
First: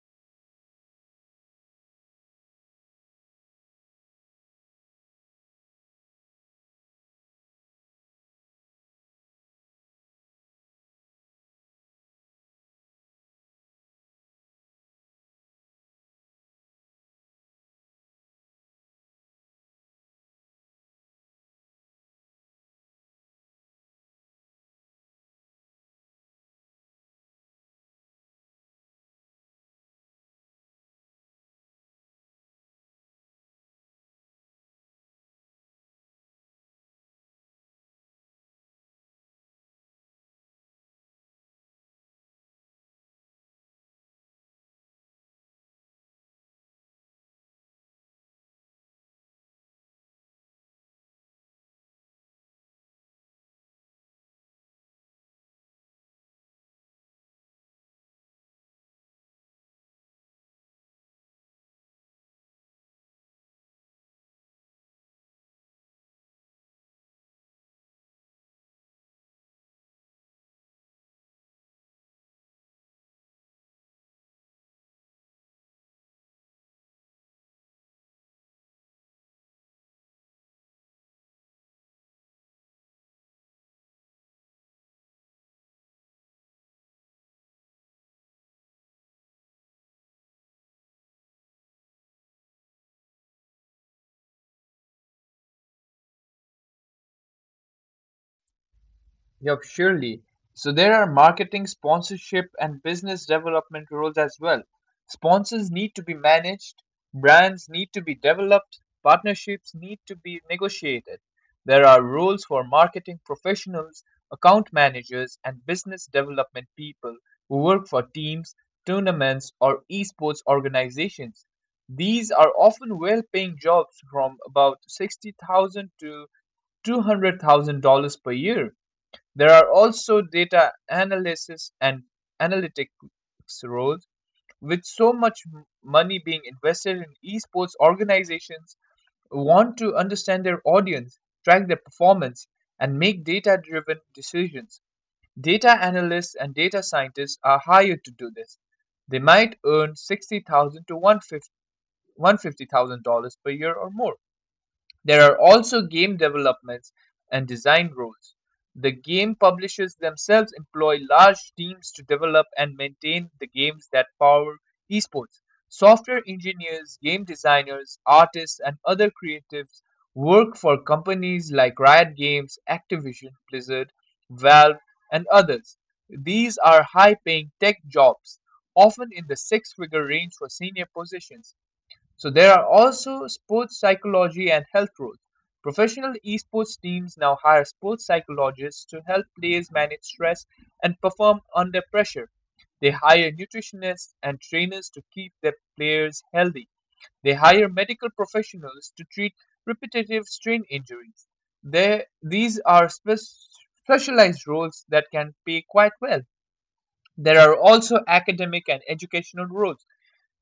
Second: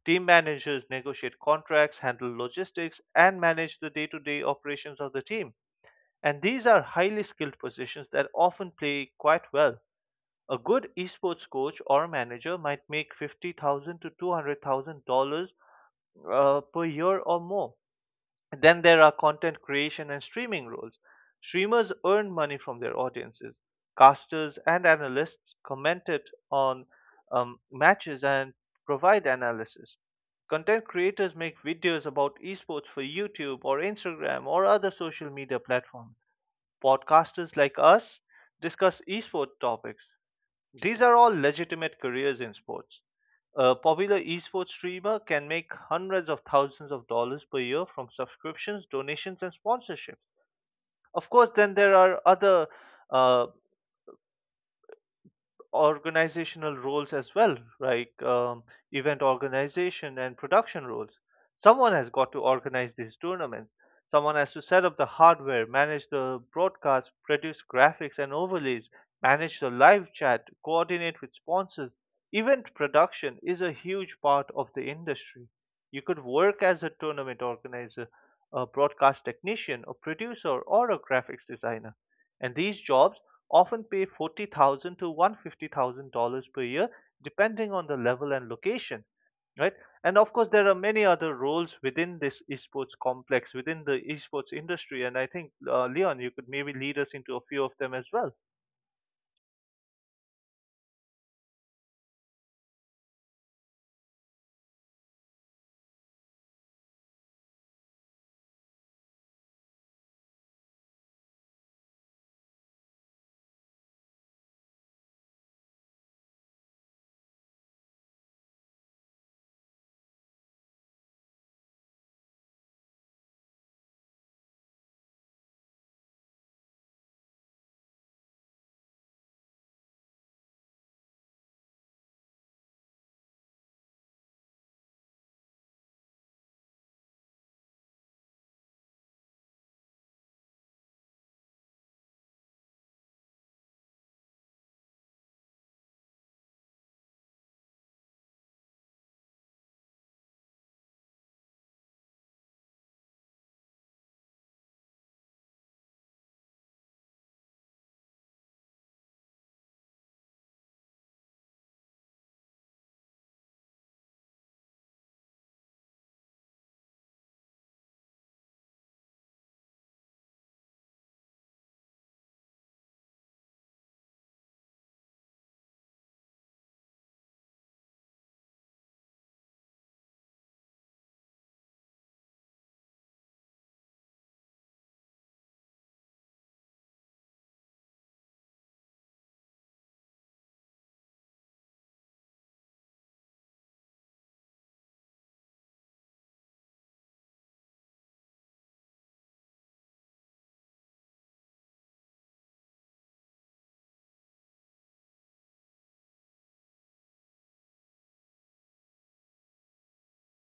B: Team managers negotiate contracts, handle logistics, and manage the day to day operations of the team. And these are highly skilled positions that often pay quite well. A good esports coach or manager might make 50,000 to $200,000 per year or more. Then there are content creation and streaming roles. Streamers earn money from their audiences. Casters and analysts commented on matches and provide analysis. Content creators make videos about esports for YouTube or Instagram or other social media platforms. Podcasters like us discuss esports topics. These are all legitimate careers in sports. A popular esports streamer can make hundreds of thousands of dollars per year from subscriptions, donations, and sponsorships. Of course, then there are other uh, organizational roles as well, like event organization and production roles. Someone has got to organize these tournaments. Someone has to set up the hardware, manage the broadcast, produce graphics and overlays, manage the live chat, coordinate with sponsors. Event production is a huge part of the industry. You could work as a tournament organizer, a broadcast technician, a producer, or a graphics designer. And these jobs often pay 40,000 to $150,000 per year, depending on the level and location, right? And of course, there are many other roles within this esports complex, within the esports industry. And I think, Leon, you could maybe lead us into a few of them as well.
A: Yup, surely. So there are marketing, sponsorship, and business development roles as well. Sponsors need to be managed, brands need to be developed, partnerships need to be negotiated. There are roles for marketing professionals, account managers, and business development people who work for teams, tournaments, or esports organizations. These are often well paying jobs from about 60,000 to $200,000 per year. There are also data analysis and analytics roles. With so much money being invested in esports, organizations want to understand their audience, track their performance, and make data driven decisions. Data analysts and data scientists are hired to do this. They might earn $60,000 to $150,000 per year or more. There are also game developments and design roles. The game publishers themselves employ large teams to develop and maintain the games that power esports. Software engineers, game designers, artists, and other creatives work for companies like Riot Games, Activision, Blizzard, Valve, and others. These are high paying tech jobs, often in the six figure range for senior positions. So there are also sports psychology and health roles. Professional esports teams now hire sports psychologists to help players manage stress and perform under pressure. They hire nutritionists and trainers to keep their players healthy. They hire medical professionals to treat repetitive strain injuries. These are specialized roles that can pay quite well. There are also academic and educational roles.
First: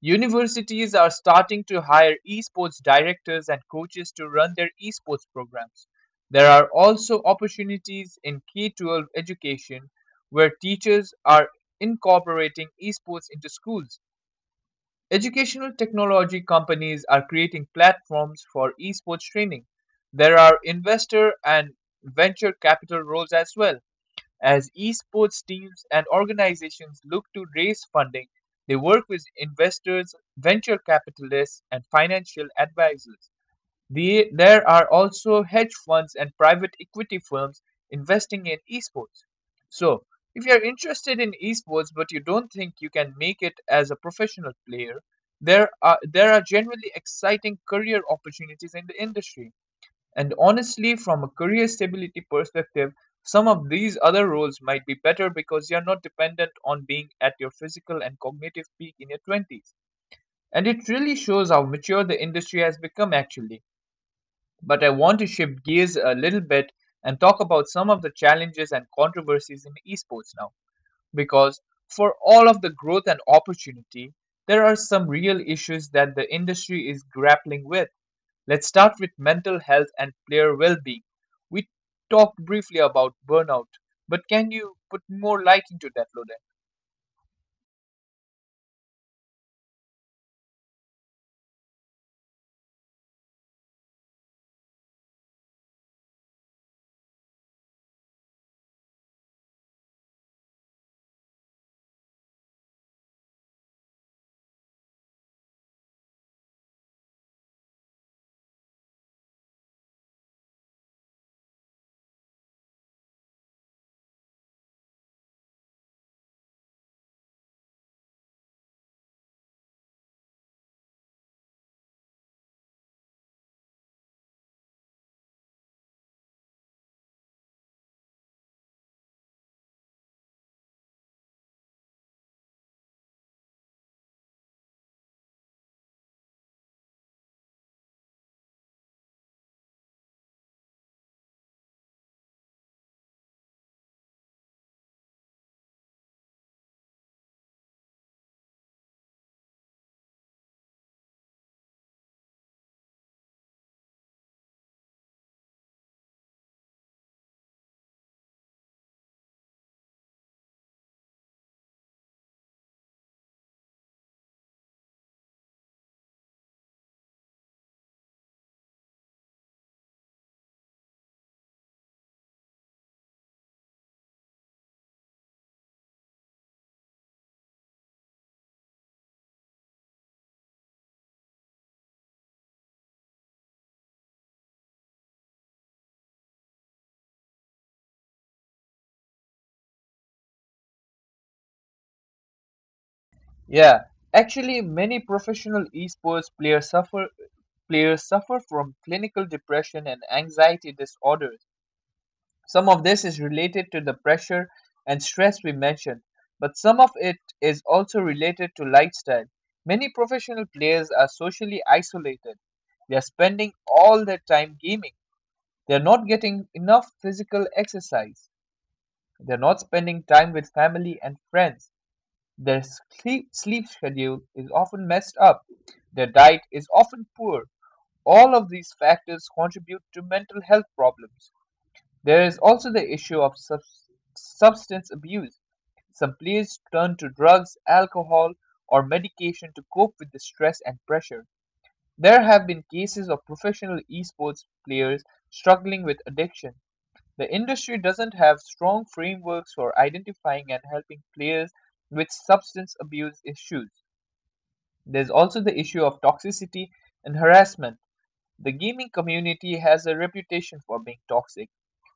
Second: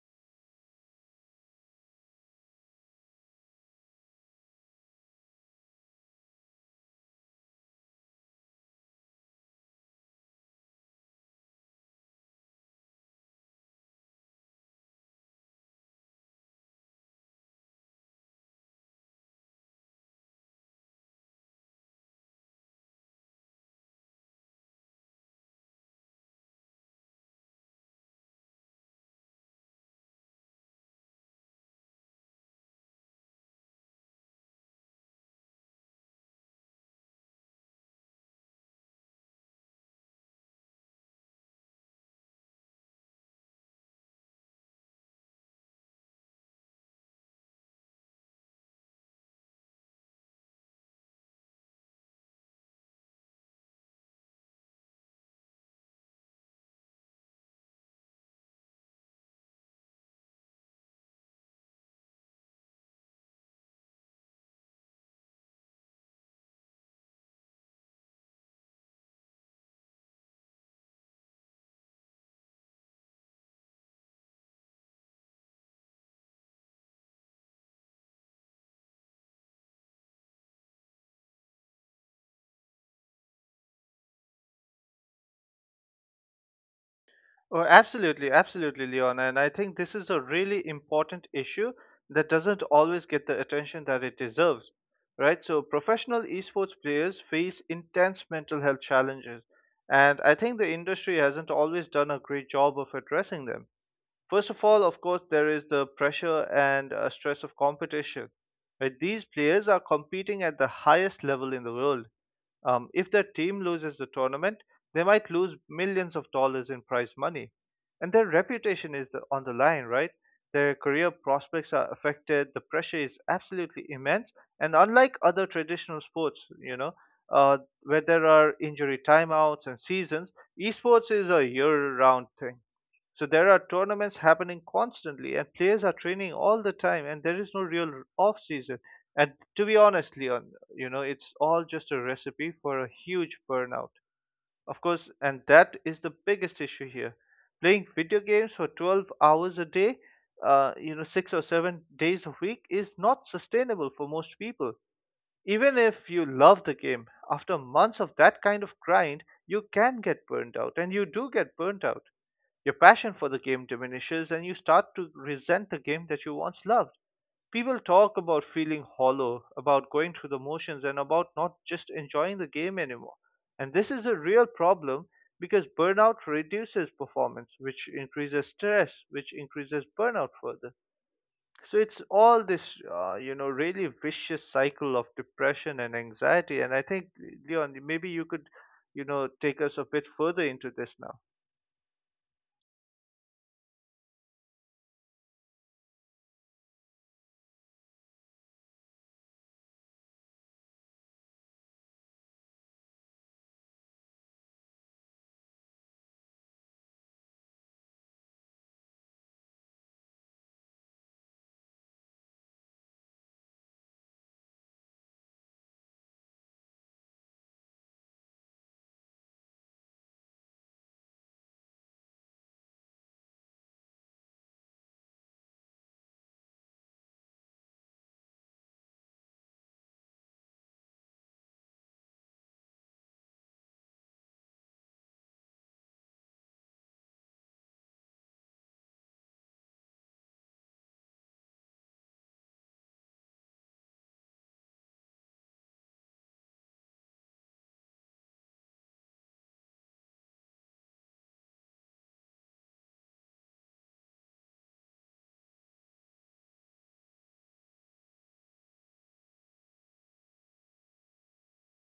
A: Universities are starting to hire esports directors and coaches to run their esports programs. There are also opportunities in K-12 education where teachers are incorporating esports into schools. Educational technology companies are creating platforms for esports training. There are investor and venture capital roles as well. As esports teams and organizations look to raise funding, they work with investors, venture capitalists, and financial advisors. There are also hedge funds and private equity firms investing in esports. So, if you're interested in esports but you don't think you can make it as a professional player, there are generally exciting career opportunities in the industry. And honestly, from a career stability perspective, some of these other roles might be better because you're not dependent on being at your physical and cognitive peak in your 20s. And it really shows how mature the industry has become, actually. But I want to shift gears a little bit and talk about some of the challenges and controversies in esports now. Because for all of the growth and opportunity, there are some real issues that the industry is grappling with. Let's start with mental health and player well being. We talked briefly about burnout, but can you put more light into that, Loden?
B: Oh, absolutely, absolutely, Leon. And I think this is a really important issue that doesn't always get the attention that it deserves, right? So, professional esports players face intense mental health challenges, and I think the industry hasn't always done a great job of addressing them. First of all, of course, there is the pressure and stress of competition. Right? These players are competing at the highest level in the world. If their team loses the tournament, they might lose millions of dollars in prize money. And their reputation is on the line, right? Their career prospects are affected. The pressure is absolutely immense. And unlike other traditional sports, you know, where there are injury timeouts and seasons, esports is a year round thing, so there are tournaments happening constantly, and players are training all the time, and there is no real off season. And to be honest, Leon, you know, it's all just a recipe for a huge burnout. Of course, and that is the biggest issue here. Playing video games for 12 hours a day, you know, 6 or 7 days a week is not sustainable for most people. Even if you love the game, after months of that kind of grind, you can get burnt out, and you do get burnt out. Your passion for the game diminishes, and you start to resent the game that you once loved. People talk about feeling hollow, about going through the motions, and about not just enjoying the game anymore. And this is a real problem because burnout reduces performance, which increases stress, which increases burnout further. So it's all this, really vicious cycle of depression and anxiety. And I think, Leon, maybe you could, take us a bit further into this now.
A: Yeah, actually, many professional esports players suffer from clinical depression and anxiety disorders. Some of this is related to the pressure and stress we mentioned, but some of it is also related to lifestyle. Many professional players are socially isolated. They are spending all their time gaming. They're not getting enough physical exercise. They're not spending time with family and friends. Their sleep schedule is often messed up. Their diet is often poor. All of these factors contribute to mental health problems. There is also the issue of substance abuse. Some players turn to drugs, alcohol, or medication to cope with the stress and pressure. There have been cases of professional esports players struggling with addiction. The industry doesn't have strong frameworks for identifying and helping players with substance abuse issues. There's also the issue of toxicity and harassment. The gaming community has a reputation for being toxic.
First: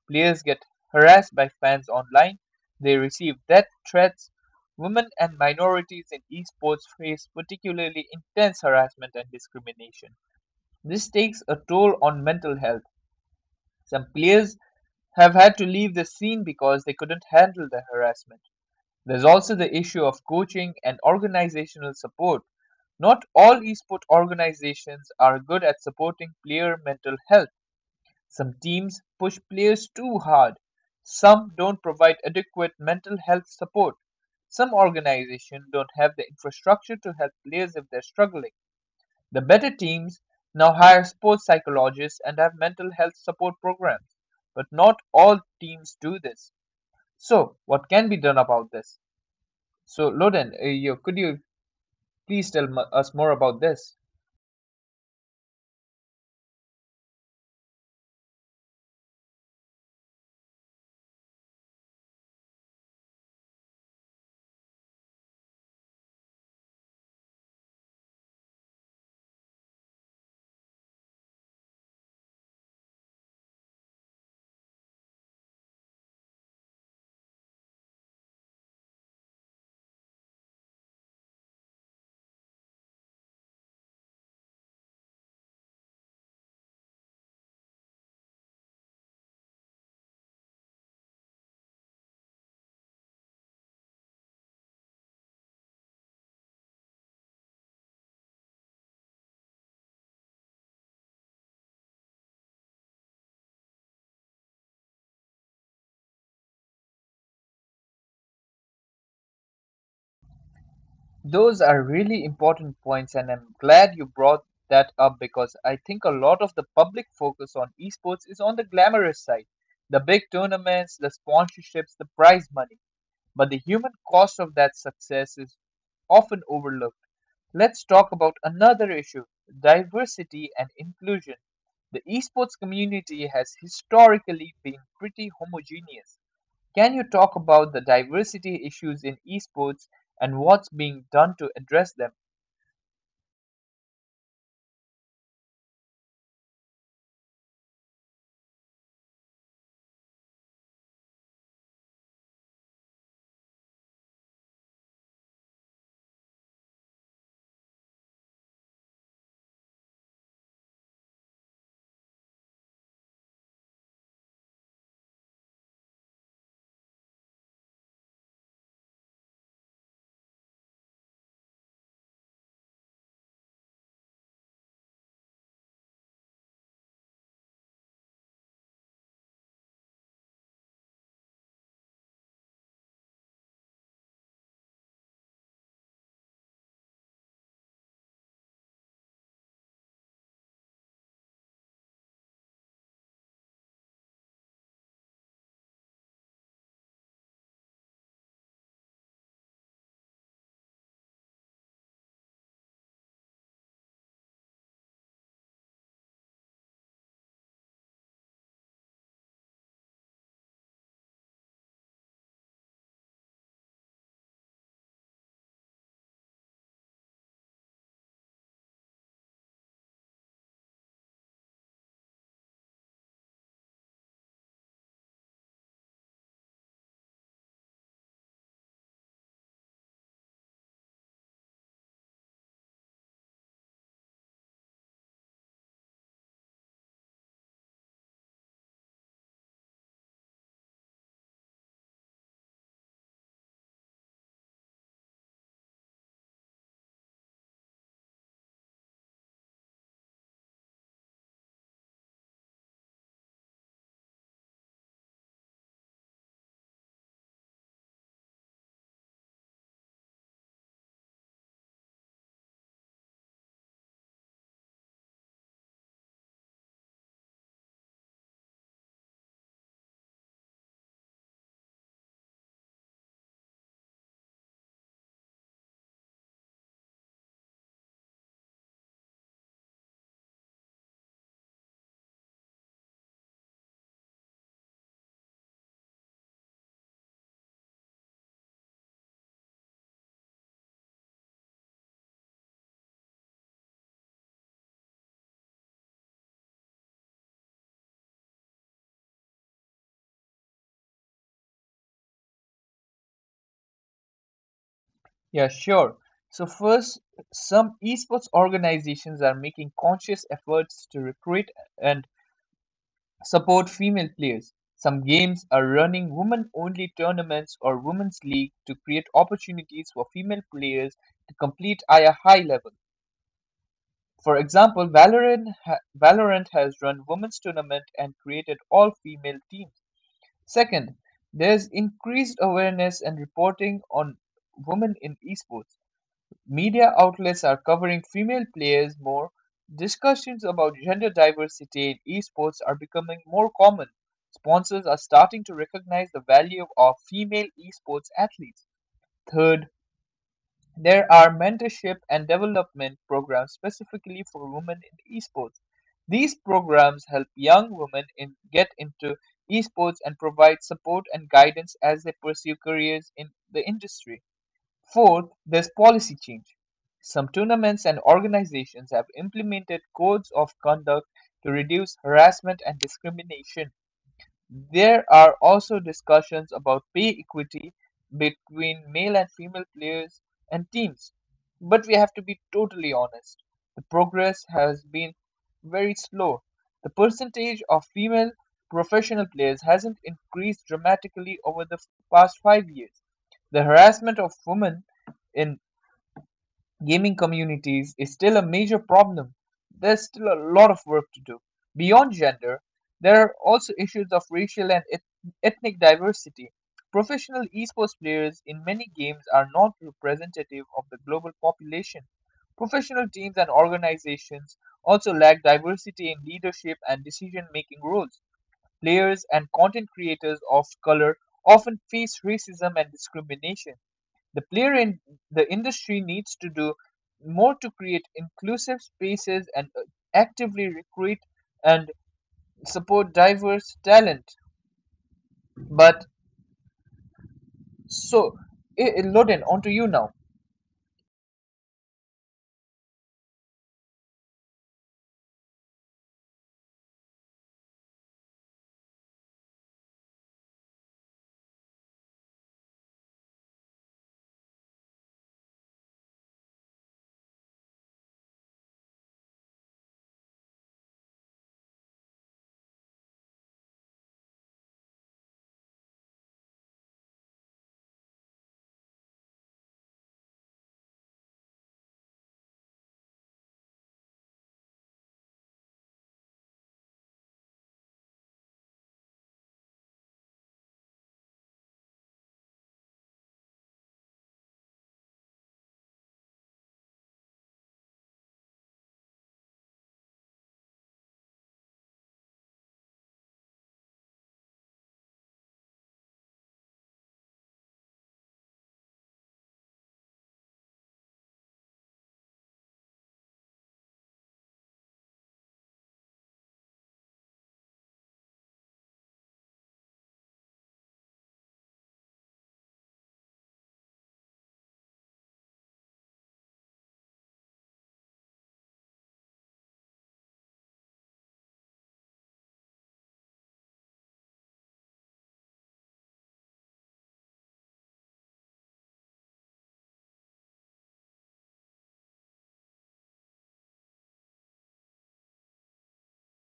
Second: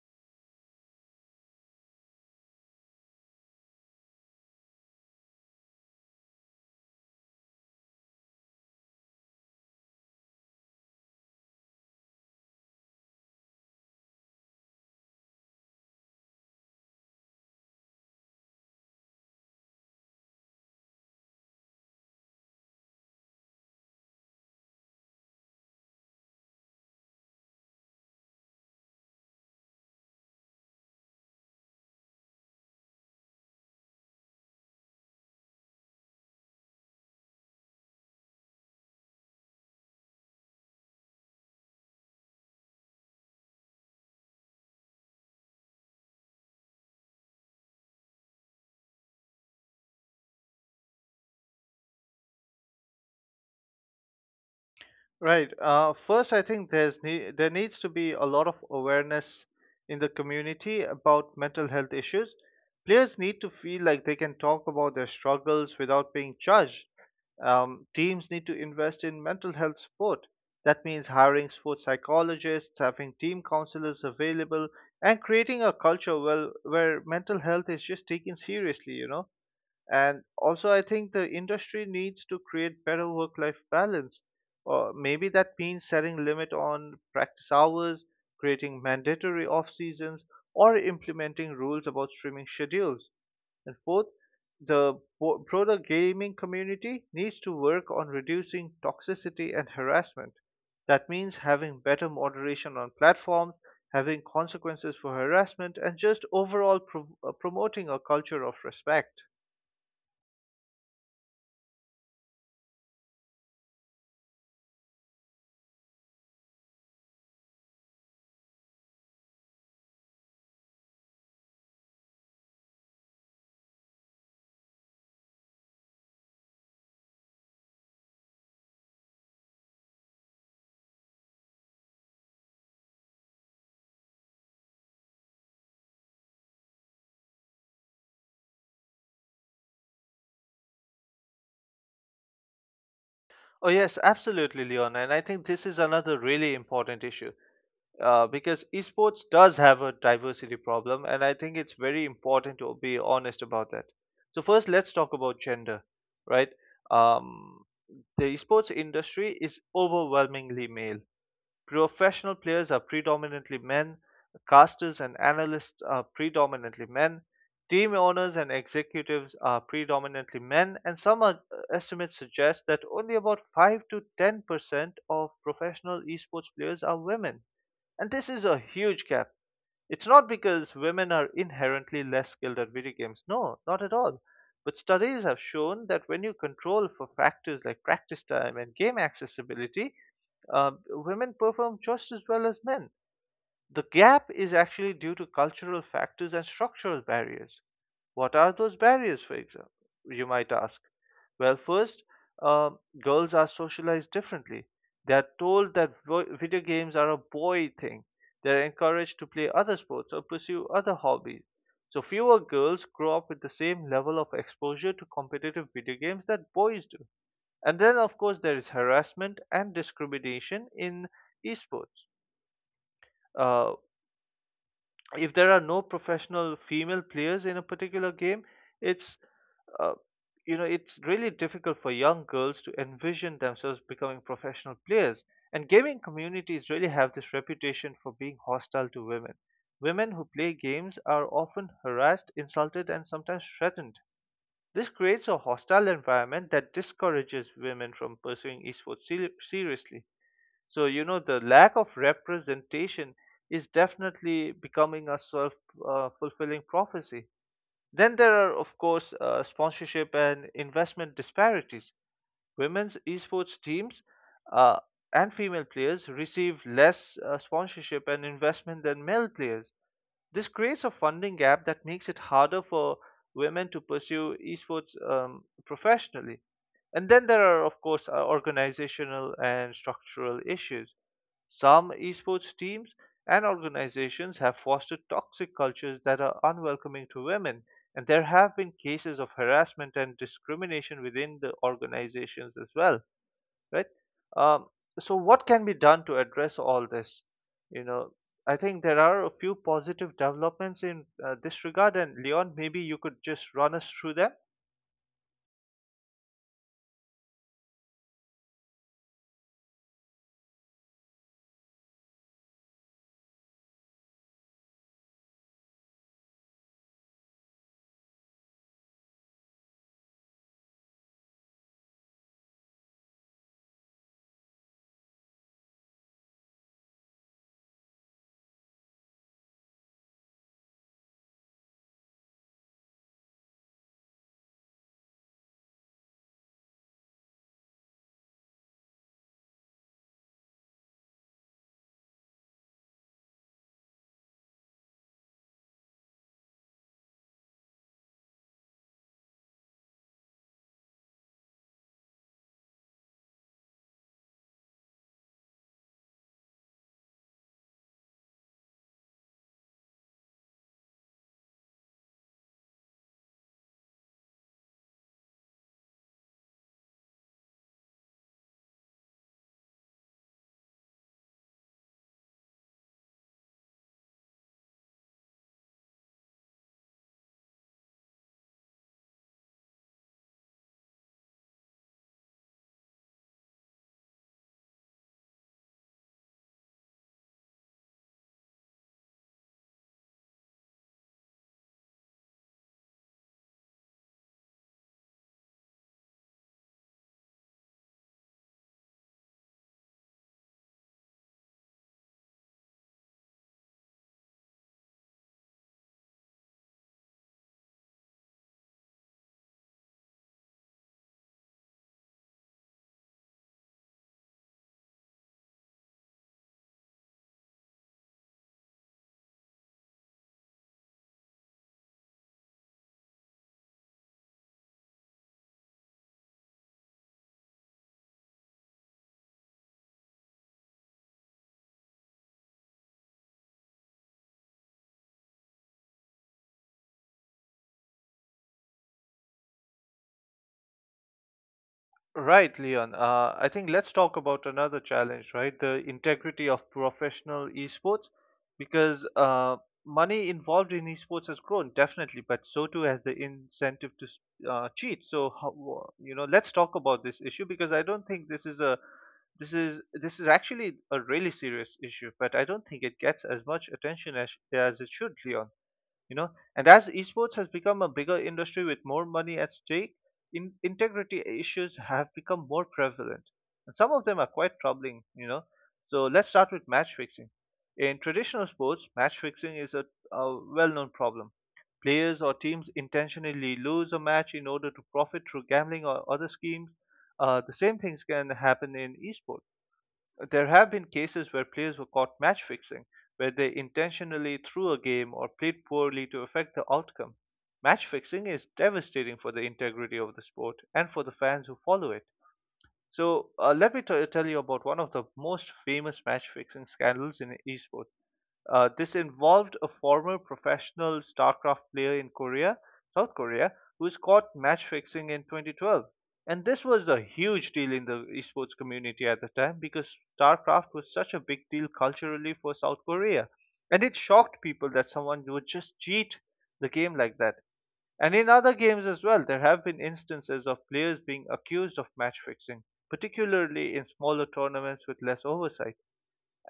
A: Players get harassed by fans online, they receive death threats. Women and minorities in esports face particularly intense harassment and discrimination. This takes a toll on mental health. Some players have had to leave the scene because they couldn't handle the harassment. There's also the issue of coaching and organizational support. Not all esport organizations are good at supporting player mental health. Some teams push players too hard. Some don't provide adequate mental health support. Some organizations don't have the infrastructure to help players if they're struggling. The better teams now hire sports psychologists and have mental health support programs, but not all teams do this. So, what can be done about this? So, Loden, could you please us more about this?
B: Right. First, I think there needs to be a lot of awareness in the community about mental health issues. Players need to feel like they can talk about their struggles without being judged. Teams need to invest in mental health support. That means hiring sports psychologists, having team counselors available, and creating a culture, well, where mental health is just taken seriously, you know. And also, I think the industry needs to create better work-life balance. Or maybe that means setting limit on practice hours, creating mandatory off seasons, or implementing rules about streaming schedules. And fourth, the broader gaming community needs to work on reducing toxicity and harassment. That means having better moderation on platforms, having consequences for harassment, and just overall promoting a culture of respect.
A: Those are really important points, and I'm glad you brought that up because I think a lot of the public focus on esports is on the glamorous side, the big tournaments, the sponsorships, the prize money, but the human cost of that success is often overlooked. Let's talk about another issue, diversity and inclusion. The esports community has historically been pretty homogeneous. Can you talk about the diversity issues in esports and what's being done to address them?
B: Oh, yes, absolutely, Leon. And I think this is another really important issue, because esports does have a diversity problem, and I think it's very important to be honest about that. So, first, let's talk about gender, right? Um, the esports industry is overwhelmingly male. Professional players are predominantly men, casters and analysts are predominantly men, team owners and executives are predominantly men, and some estimates suggest that only about 5 to 10% of professional esports players are women. And this is a huge gap. It's not because women are inherently less skilled at video games. No, not at all. But studies have shown that when you control for factors like practice time and game accessibility, women perform just as well as men. The gap is actually due to cultural factors and structural barriers. What are those barriers, for example? You might ask. Well, first, um, girls are socialized differently. They are told that video games are a boy thing. They are encouraged to play other sports or pursue other hobbies. So, fewer girls grow up with the same level of exposure to competitive video games that boys do. And then, of course, there is harassment and discrimination in esports. Uh, if there are no professional female players in a particular game, it's uh, it's really difficult for young girls to envision themselves becoming professional players. And gaming communities really have this reputation for being hostile to women. Women who play games are often harassed, insulted, and sometimes threatened. This creates a hostile environment that discourages women from pursuing esports seriously. So, you know, the lack of representation is definitely becoming a self fulfilling prophecy. Then there are, of course, sponsorship and investment disparities. Women's esports teams uh, and female players receive less sponsorship and investment than male players. This creates a funding gap that makes it harder for women to pursue esports professionally. And then there are, of course, organizational and structural issues. Some esports teams and organizations have fostered toxic cultures that are unwelcoming to women, and there have been cases of harassment and discrimination within the organizations as well, right? Um, so what can be done to address all this? You know, I think there are a few positive developments in this regard, and Leon, maybe you could just run us through them.
A: Yeah, sure. So, first, some esports organizations are making conscious efforts to recruit and support female players. Some games are running women only tournaments or women's league to create opportunities for female players to compete at a high level. For example, Valorant has run women's tournament and created all female teams. Second, there's increased awareness and reporting on women in esports. Media outlets are covering female players more. Discussions about gender diversity in esports are becoming more common. Sponsors are starting to recognize the value of female esports athletes. Third, there are mentorship and development programs specifically for women in esports. These programs help young women in get into esports and provide support and guidance as they pursue careers in the industry. Fourth, there's policy change. Some tournaments and organizations have implemented codes of conduct to reduce harassment and discrimination. There are also discussions about pay equity between male and female players and teams. But we have to be totally honest. The progress has been very slow. The percentage of female professional players hasn't increased dramatically over the past 5 years. The harassment of women in gaming communities is still a major problem. There's still a lot of work to do. Beyond gender, there are also issues of racial and ethnic diversity. Professional esports players in many games are not representative of the global population. Professional teams and organizations also lack diversity in leadership and decision making roles. Players and content creators of color often face racism and discrimination. The player in the industry needs to do more to create inclusive spaces and actively recruit and support diverse talent. But so, eh, eh, Loden, on to you now.
B: Right, Leon. I think let's talk about another challenge, right? The integrity of professional esports, because money involved in esports has grown definitely, but so too has the incentive to cheat. So, you know, let's talk about this issue because I don't think this is actually a really serious issue, but I don't think it gets as much attention as it should, Leon, you know. And as esports has become a bigger industry with more money at stake, integrity issues have become more prevalent, and some of them are quite troubling, you know. So let's start with match fixing. In traditional sports, match fixing is a well-known problem. Players or teams intentionally lose a match in order to profit through gambling or other schemes. The same things can happen in esports. There have been cases where players were caught match fixing, where they intentionally threw a game or played poorly to affect the outcome. Match fixing is devastating for the integrity of the sport and for the fans who follow it. So, tell you about one of the most famous match fixing scandals in esports. This involved a former professional StarCraft player in Korea, South Korea, who was caught match fixing in 2012. And this was a huge deal in the esports community at the time because StarCraft was such a big deal culturally for South Korea. And it shocked people that someone would just cheat the game like that. And in other games as well, there have been instances of players being accused of match fixing, particularly in smaller tournaments with less oversight.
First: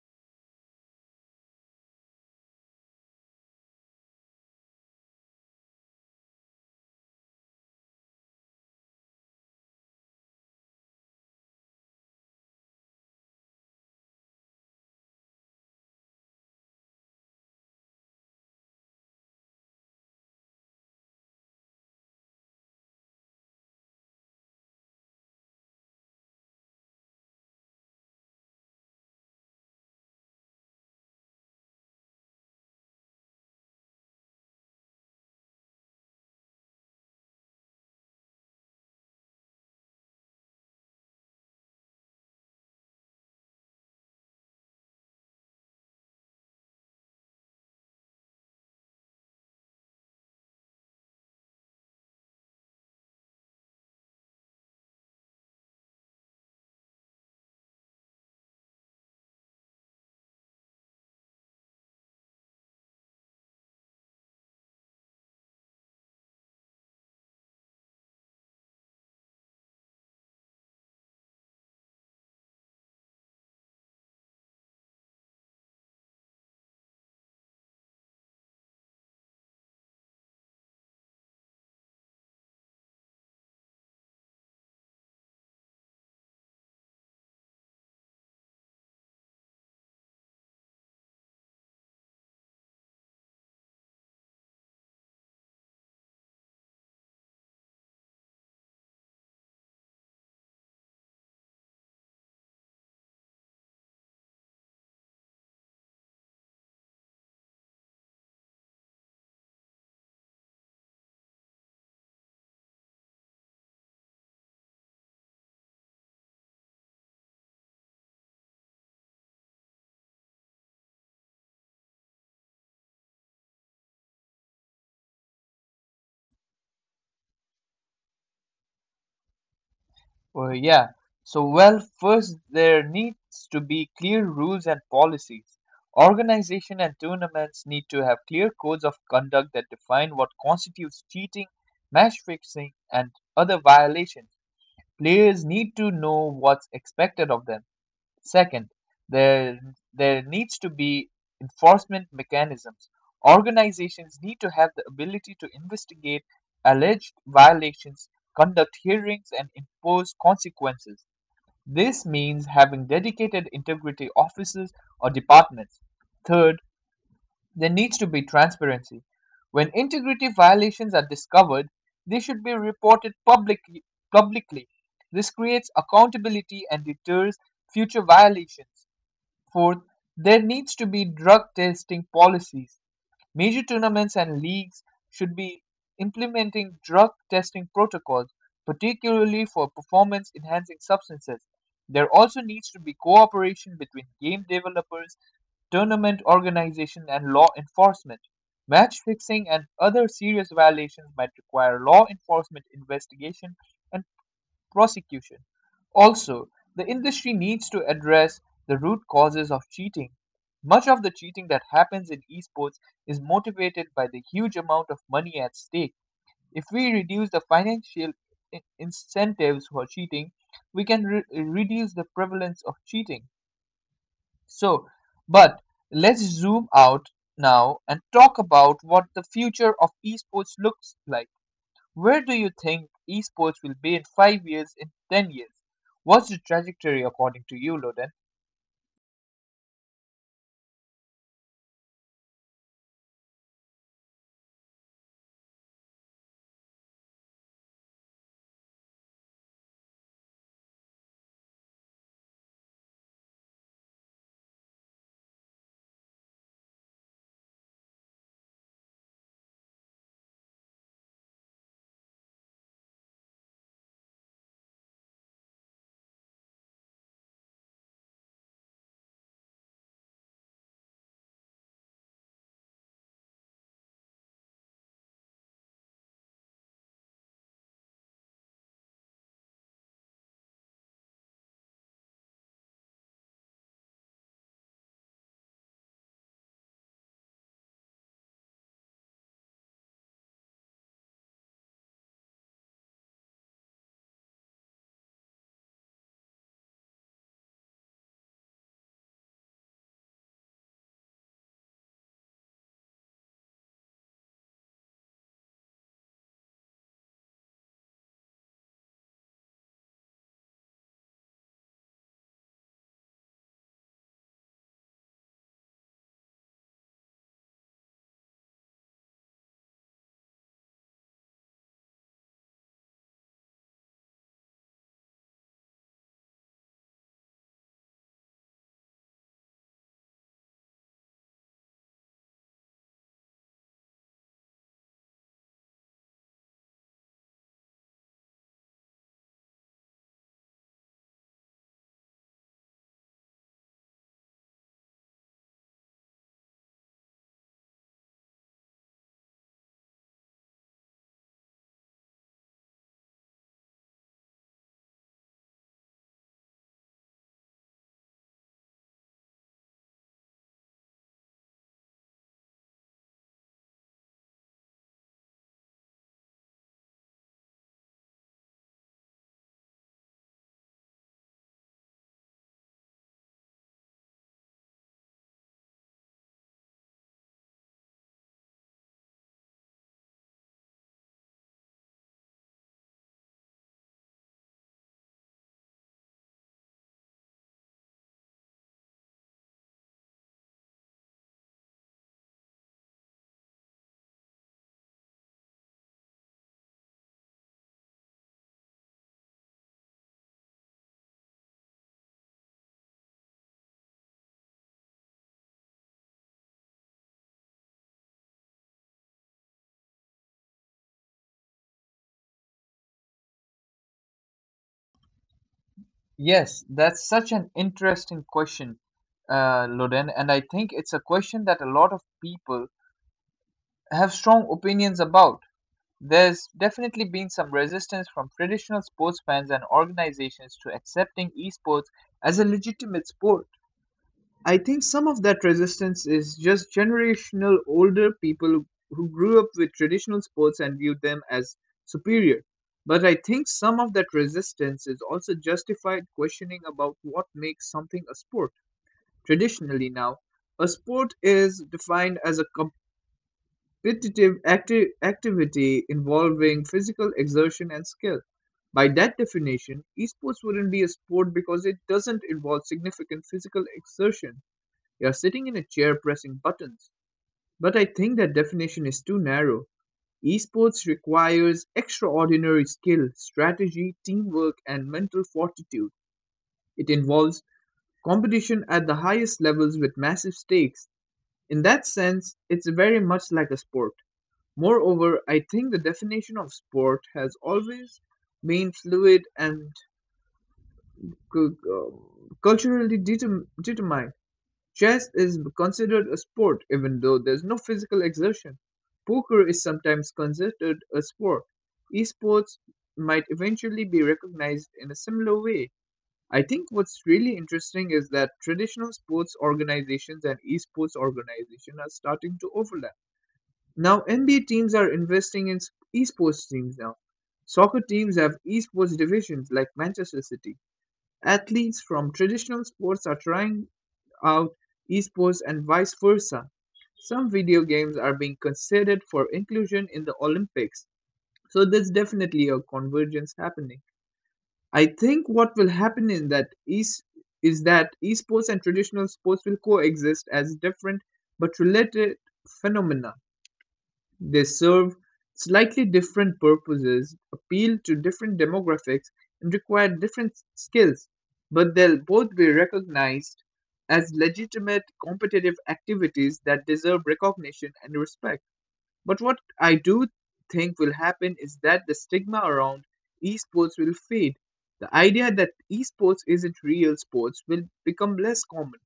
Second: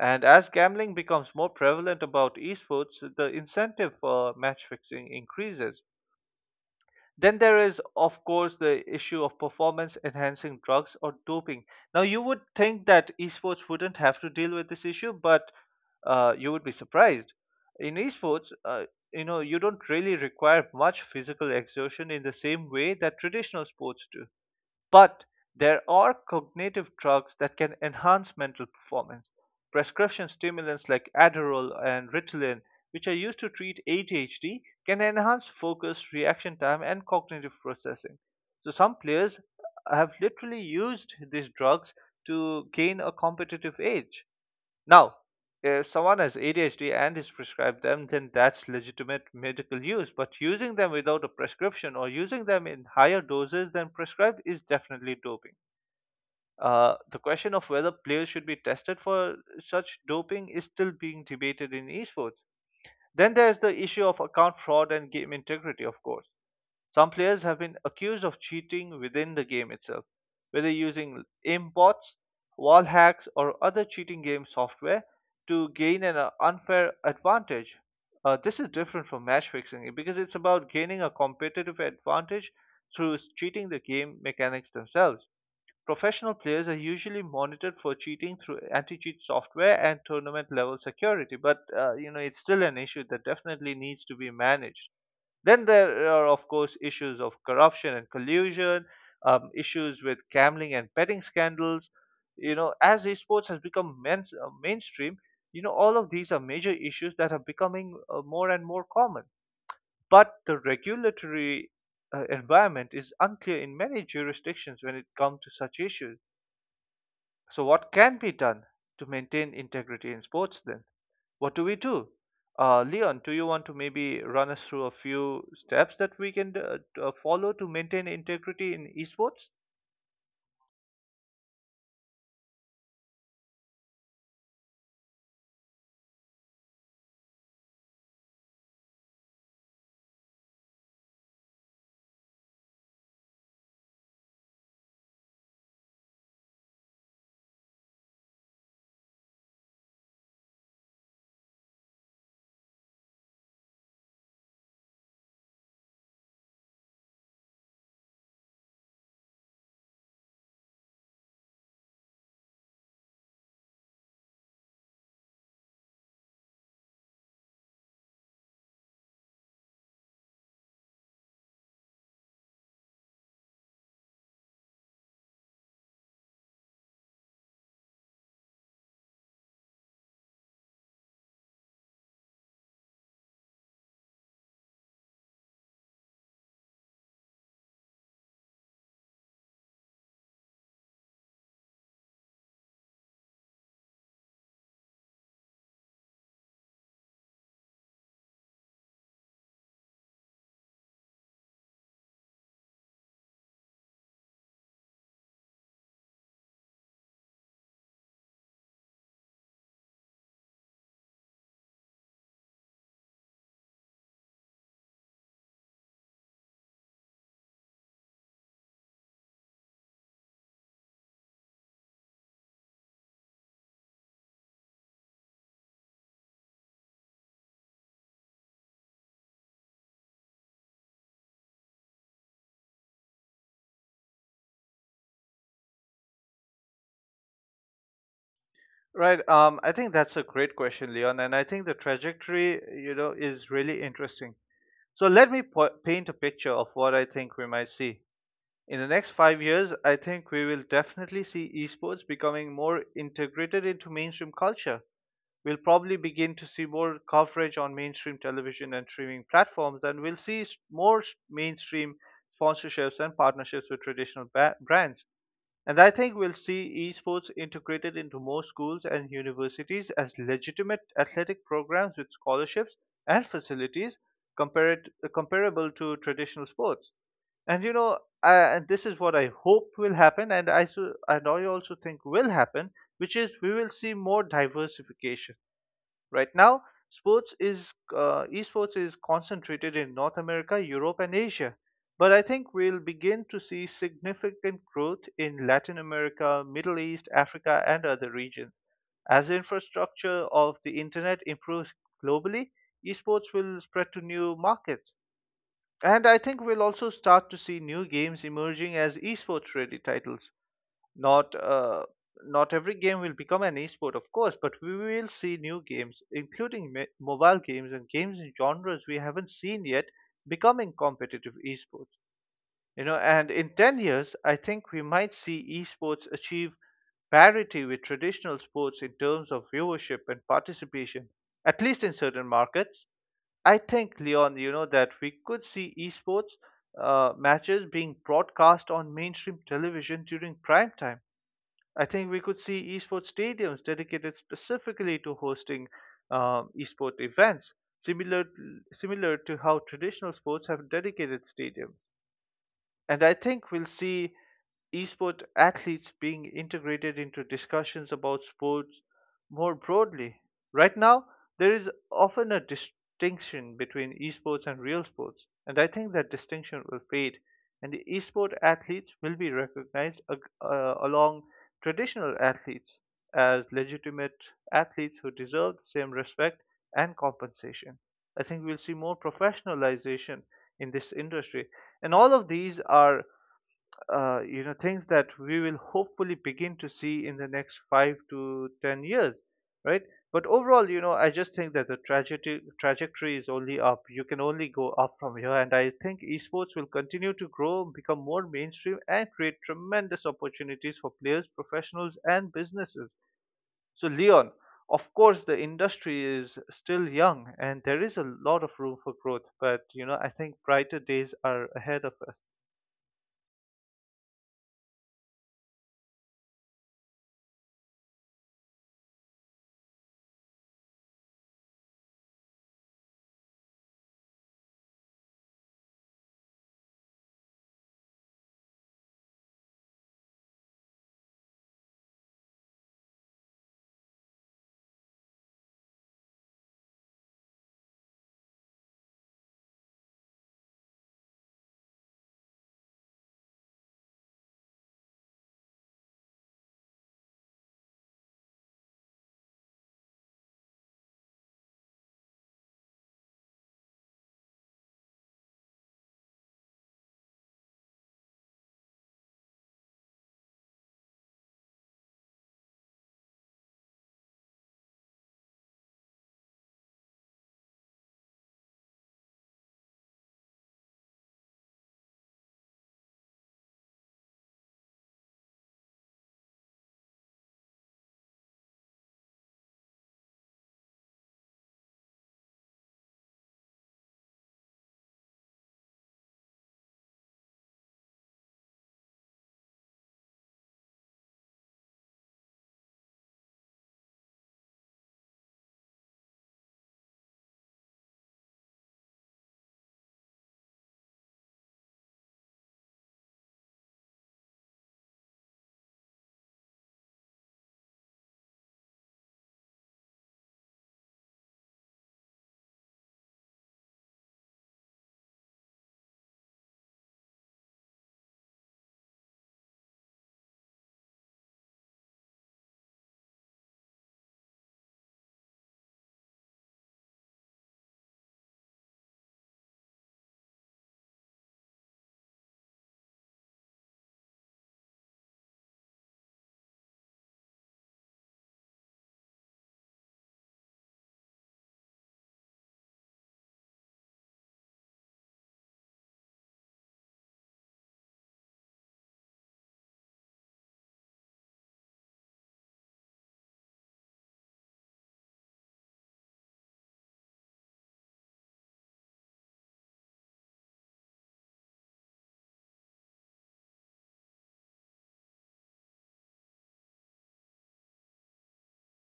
B: And as gambling becomes more prevalent about esports, the incentive for match fixing increases. Then there is, of course, the issue of performance enhancing drugs or doping. Now, you would think that esports wouldn't have to deal with this issue, but you would be surprised. In esports, you don't really require much physical exertion in the same way that traditional sports do. But there are cognitive drugs that can enhance mental performance. Prescription stimulants like Adderall and Ritalin, which are used to treat ADHD, can enhance focus, reaction time, and cognitive processing. So, some players have literally used these drugs to gain a competitive edge. Now, if someone has ADHD and is prescribed them, then that's legitimate medical use. But using them without a prescription or using them in higher doses than prescribed is definitely doping. The question of whether players should be tested for such doping is still being debated in esports. Then there's the issue of account fraud and game integrity, of course. Some players have been accused of cheating within the game itself, whether using aimbots, wall hacks, or other cheating game software to gain an unfair advantage. This is different from match fixing because it's about gaining a competitive advantage through cheating the game mechanics themselves. Professional players are usually monitored for cheating through anti-cheat software and tournament level security, but you know, it's still an issue that definitely needs to be managed. Then there are, of course, issues of corruption and collusion, issues with gambling and betting scandals. You know, as esports has become mainstream, you know, all of these are major issues that are becoming more and more common. But the regulatory environment is unclear in many jurisdictions when it comes to such issues. So, what can be done to maintain integrity in sports then? What do we do? Leon, do you want to maybe run us through a few steps that we can follow to maintain integrity in esports?
A: Well, yeah. So, well, first there needs to be clear rules and policies. Organization and tournaments need to have clear codes of conduct that define what constitutes cheating, match fixing, and other violations. Players need to know what's expected of them. Second, there there needs to be enforcement mechanisms. Organizations need to have the ability to investigate alleged violations, conduct hearings, and impose consequences. This means having dedicated integrity offices or departments. Third, there needs to be transparency. When integrity violations are discovered, they should be reported publicly. This creates accountability and deters future violations. Fourth, there needs to be drug testing policies. Major tournaments and leagues should be implementing drug testing protocols, particularly for performance enhancing substances. There also needs to be cooperation between game developers, tournament organization, and law enforcement. Match fixing and other serious violations might require law enforcement investigation and prosecution. Also, the industry needs to address the root causes of cheating. Much of the cheating that happens in esports is motivated by the huge amount of money at stake. If we reduce the financial incentives for cheating, we can reduce the prevalence of cheating. So, but let's zoom out now and talk about what the future of esports looks like. Where do you think esports will be in 5 years, in 10 years? What's the trajectory according to you, Loden?
B: Right. I think that's a great question, Leon, and I think the trajectory, you know, is really interesting. So let me paint a picture of what I think we might see. In the next 5 years, I think we will definitely see esports becoming more integrated into mainstream culture. We'll probably begin to see more coverage on mainstream television and streaming platforms, and we'll see more mainstream sponsorships and partnerships with traditional brands. And I think we'll see esports integrated into more schools and universities as legitimate athletic programs with scholarships and facilities comparable to traditional sports. And you know, I, and this is what I hope will happen, and I also think will happen, which is we will see more diversification. Right now, sports is esports is concentrated in North America, Europe, and Asia. But I think we'll begin to see significant growth in Latin America, Middle East, Africa, and other regions. As the infrastructure of the internet improves globally, esports will spread to new markets. And I think we'll also start to see new games emerging as esports ready titles. Not uh, Not every game will become an esport, of course, but we will see new games, including mobile games and games in genres we haven't seen yet, becoming competitive esports. You know, and in 10 years, I think we might see esports achieve parity with traditional sports in terms of viewership and participation, at least in certain markets. I think, Leon, you know, that we could see esports matches being broadcast on mainstream television during prime time. I think we could see esports stadiums dedicated specifically to hosting esport events, similar similar to how traditional sports have dedicated stadiums. And I think we'll see esport athletes being integrated into discussions about sports more broadly. Right now, there is often a distinction between esports and real sports, and I think that distinction will fade, and the esport athletes will be recognized along traditional athletes as legitimate athletes who deserve the same respect and compensation. I think we'll see more professionalization in this industry. And all of these are, you know, things that we will hopefully begin to see in the next 5 to 10 years, right? But overall, you know, I just think that the trajectory is only up. You can only go up from here, and I think esports will continue to grow, become more mainstream, and create tremendous opportunities for players, professionals, and businesses. So, Leon, of course, the industry is still young and there is a lot of room for growth, but you know, I think brighter days are ahead of us.
A: Yes, that's such an interesting question, Loden, and I think it's a question that a lot of people have strong opinions about. There's definitely been some resistance from traditional sports fans and organizations to accepting esports as a legitimate sport. I think some of that resistance is just generational, older people who grew up with traditional sports and viewed them as superior. But I think some of that resistance is also justified questioning about what makes something a sport. Traditionally, now, a sport is defined as a competitive activity involving physical exertion and skill. By that definition, esports wouldn't be a sport because it doesn't involve significant physical exertion, you're sitting in a chair pressing buttons. But I think that definition is too narrow. Esports requires extraordinary skill, strategy, teamwork, and mental fortitude. It involves competition at the highest levels with massive stakes. In that sense, it's very much like a sport. Moreover, I think the definition of sport has always been fluid and cu- uh, culturally determined. Chess is considered a sport even though there's no physical exertion. Poker is sometimes considered a sport. Esports might eventually be recognized in a similar way. I think what's really interesting is that traditional sports organizations and esports organizations are starting to overlap. Now, NBA teams are investing in esports teams now. Soccer teams have esports divisions like Manchester City. Athletes from traditional sports are trying out esports and vice versa. Some video games are being considered for inclusion in the Olympics. So there's definitely a convergence happening. I think what will happen in that is that esports and traditional sports will coexist as different but related phenomena. They serve slightly different purposes, appeal to different demographics, and require different skills, but they'll both be recognized as legitimate competitive activities that deserve recognition and respect. But what I do think will happen is that the stigma around esports will fade. The idea that esports isn't real sports will become less common.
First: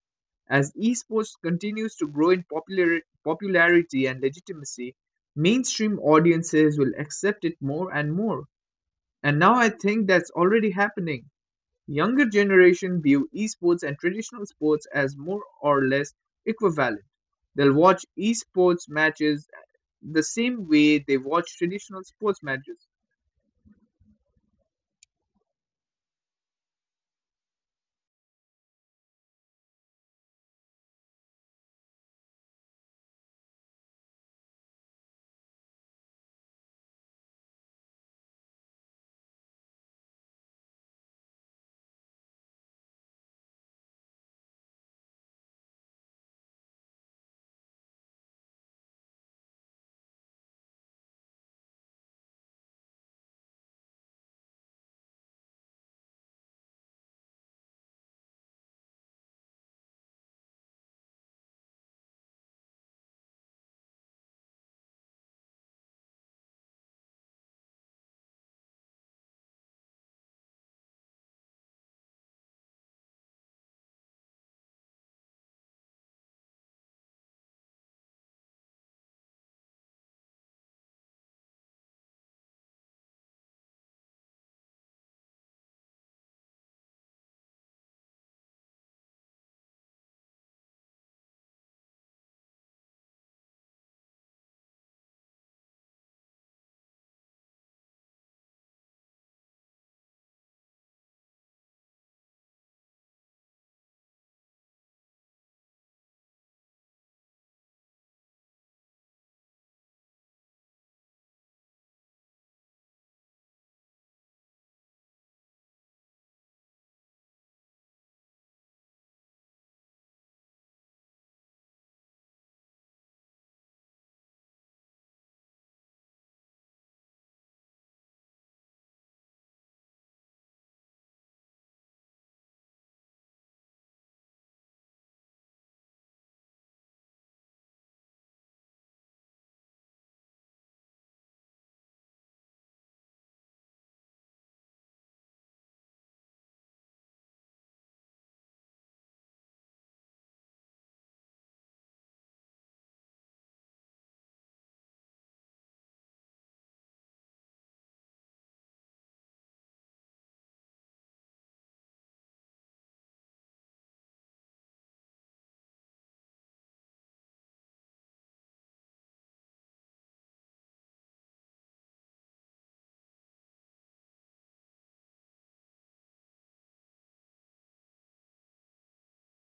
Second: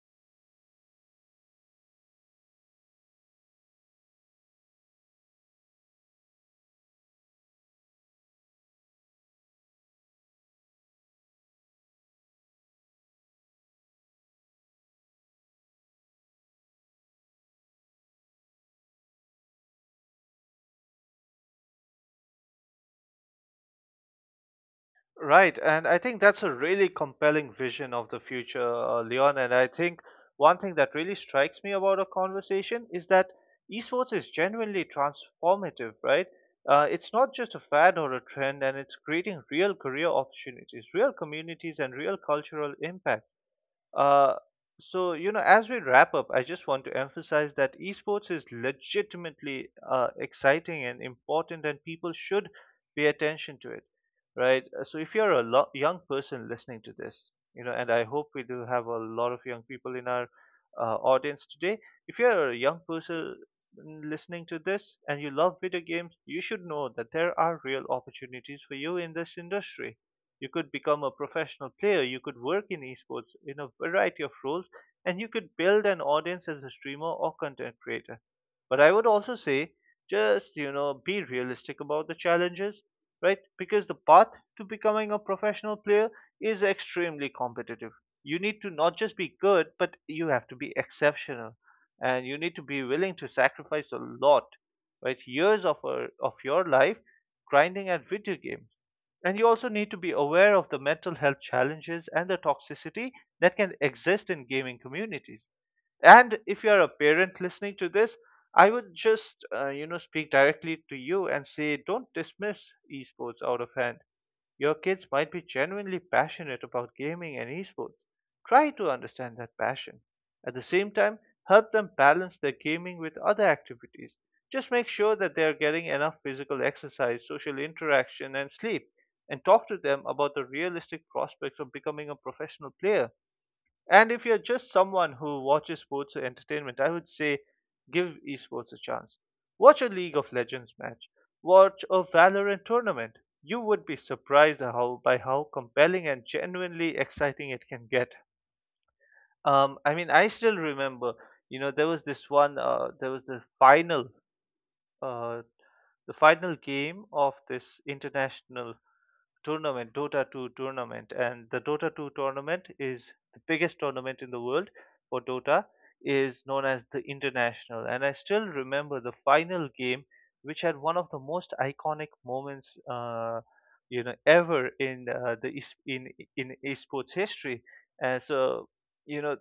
A: As esports continues to grow in popularity and legitimacy, mainstream audiences will accept it more and more. And now I think that's already happening. Younger generation view esports and traditional sports as more or less equivalent. They'll watch esports matches the same way they watch traditional sports matches.
B: Right, and I think that's a really compelling vision of the future, Leon. And I think one thing that really strikes me about our conversation is that esports is genuinely transformative, right? It's not just a fad or a trend, and it's creating real career opportunities, real communities, and real cultural impact. Uh, so you know, as we wrap up, I just want to emphasize that esports is legitimately exciting and important, and people should pay attention to it, right? So if you're a young person listening to this, you know, and I hope we do have a lot of young people in our audience today. If you're a young person listening to this, you could become a professional player, you could work in esports in a variety of roles, and you could build an audience as a streamer or content creator. But I would also say just, you know, be realistic about the challenges, right? Because the path to becoming a professional player is extremely competitive. You need to not just be good, but you have to be exceptional. And you need to be willing to sacrifice a lot, right? Years of your life grinding at video game, and you also need to be aware of the mental health challenges and the toxicity that can exist in gaming communities. And if you're a parent listening to this, I would just, you know, speak directly to you and say, don't dismiss esports out of hand. Your kids might be genuinely passionate about gaming and esports. Try to understand that passion. At the same time, help them balance their gaming with other activities. Just make sure that they are getting enough physical exercise, social interaction, and sleep, and talk to them about the realistic prospects of becoming a professional player. And if you're just someone who watches sports for entertainment, I would say give esports a chance. Watch a League of Legends match. Watch a Valorant tournament. You would be surprised how by how compelling and genuinely exciting it can get. I mean, I still remember, you know, there was this one, there was uh, the final game of this international tournament, Dota 2 tournament, and the Dota 2 tournament is the biggest tournament in the world for Dota, is known as the International. And I still remember the final game, which had one of the most iconic moments, you know, ever in in esports history. And so, you know,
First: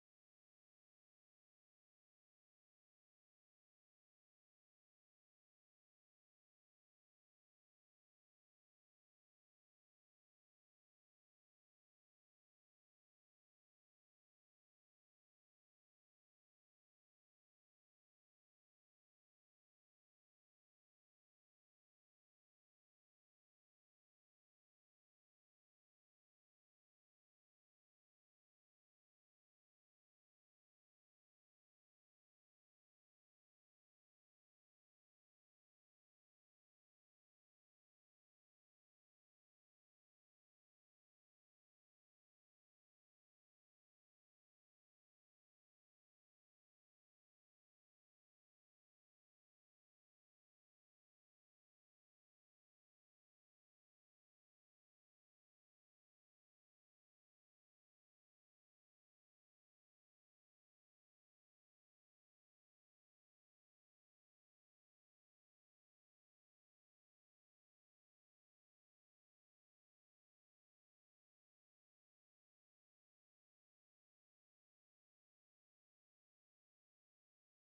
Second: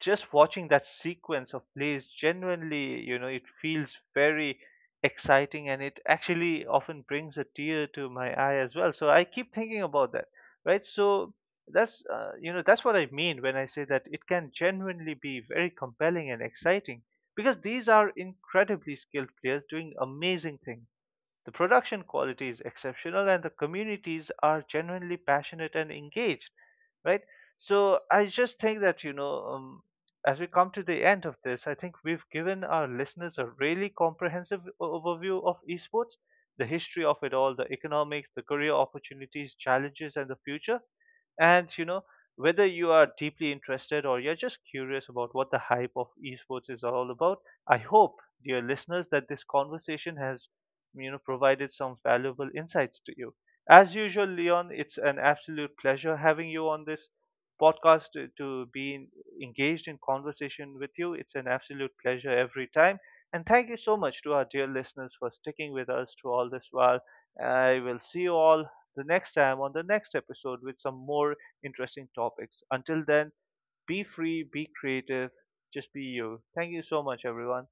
B: just watching that sequence of plays genuinely, you know, it feels very exciting, and it actually often brings a tear to my eye as well, so I keep thinking about that, right? So that's you know, that's what I mean when I say that it can genuinely be very compelling and exciting, because these are incredibly skilled players doing amazing things. The production quality is exceptional and the communities are genuinely passionate and engaged, right? So I just think that, you know, as we come to the end of this, I think we've given our listeners a really comprehensive overview of esports, the history of it all, the economics, the career opportunities, challenges, and the future. And, you know, whether you are deeply interested or you're just curious about what the hype of esports is all about, I hope, dear listeners, that this conversation has, you know, provided some valuable insights to you. As usual, Leon, it's an absolute pleasure having you on this podcast to be engaged in conversation with you. It's an absolute pleasure every time. And thank you so much to our dear listeners for sticking with us through all this while. I will see you all the next time on the next episode with some more interesting topics. Until then, be free, be creative, just be you. Thank you so much, everyone.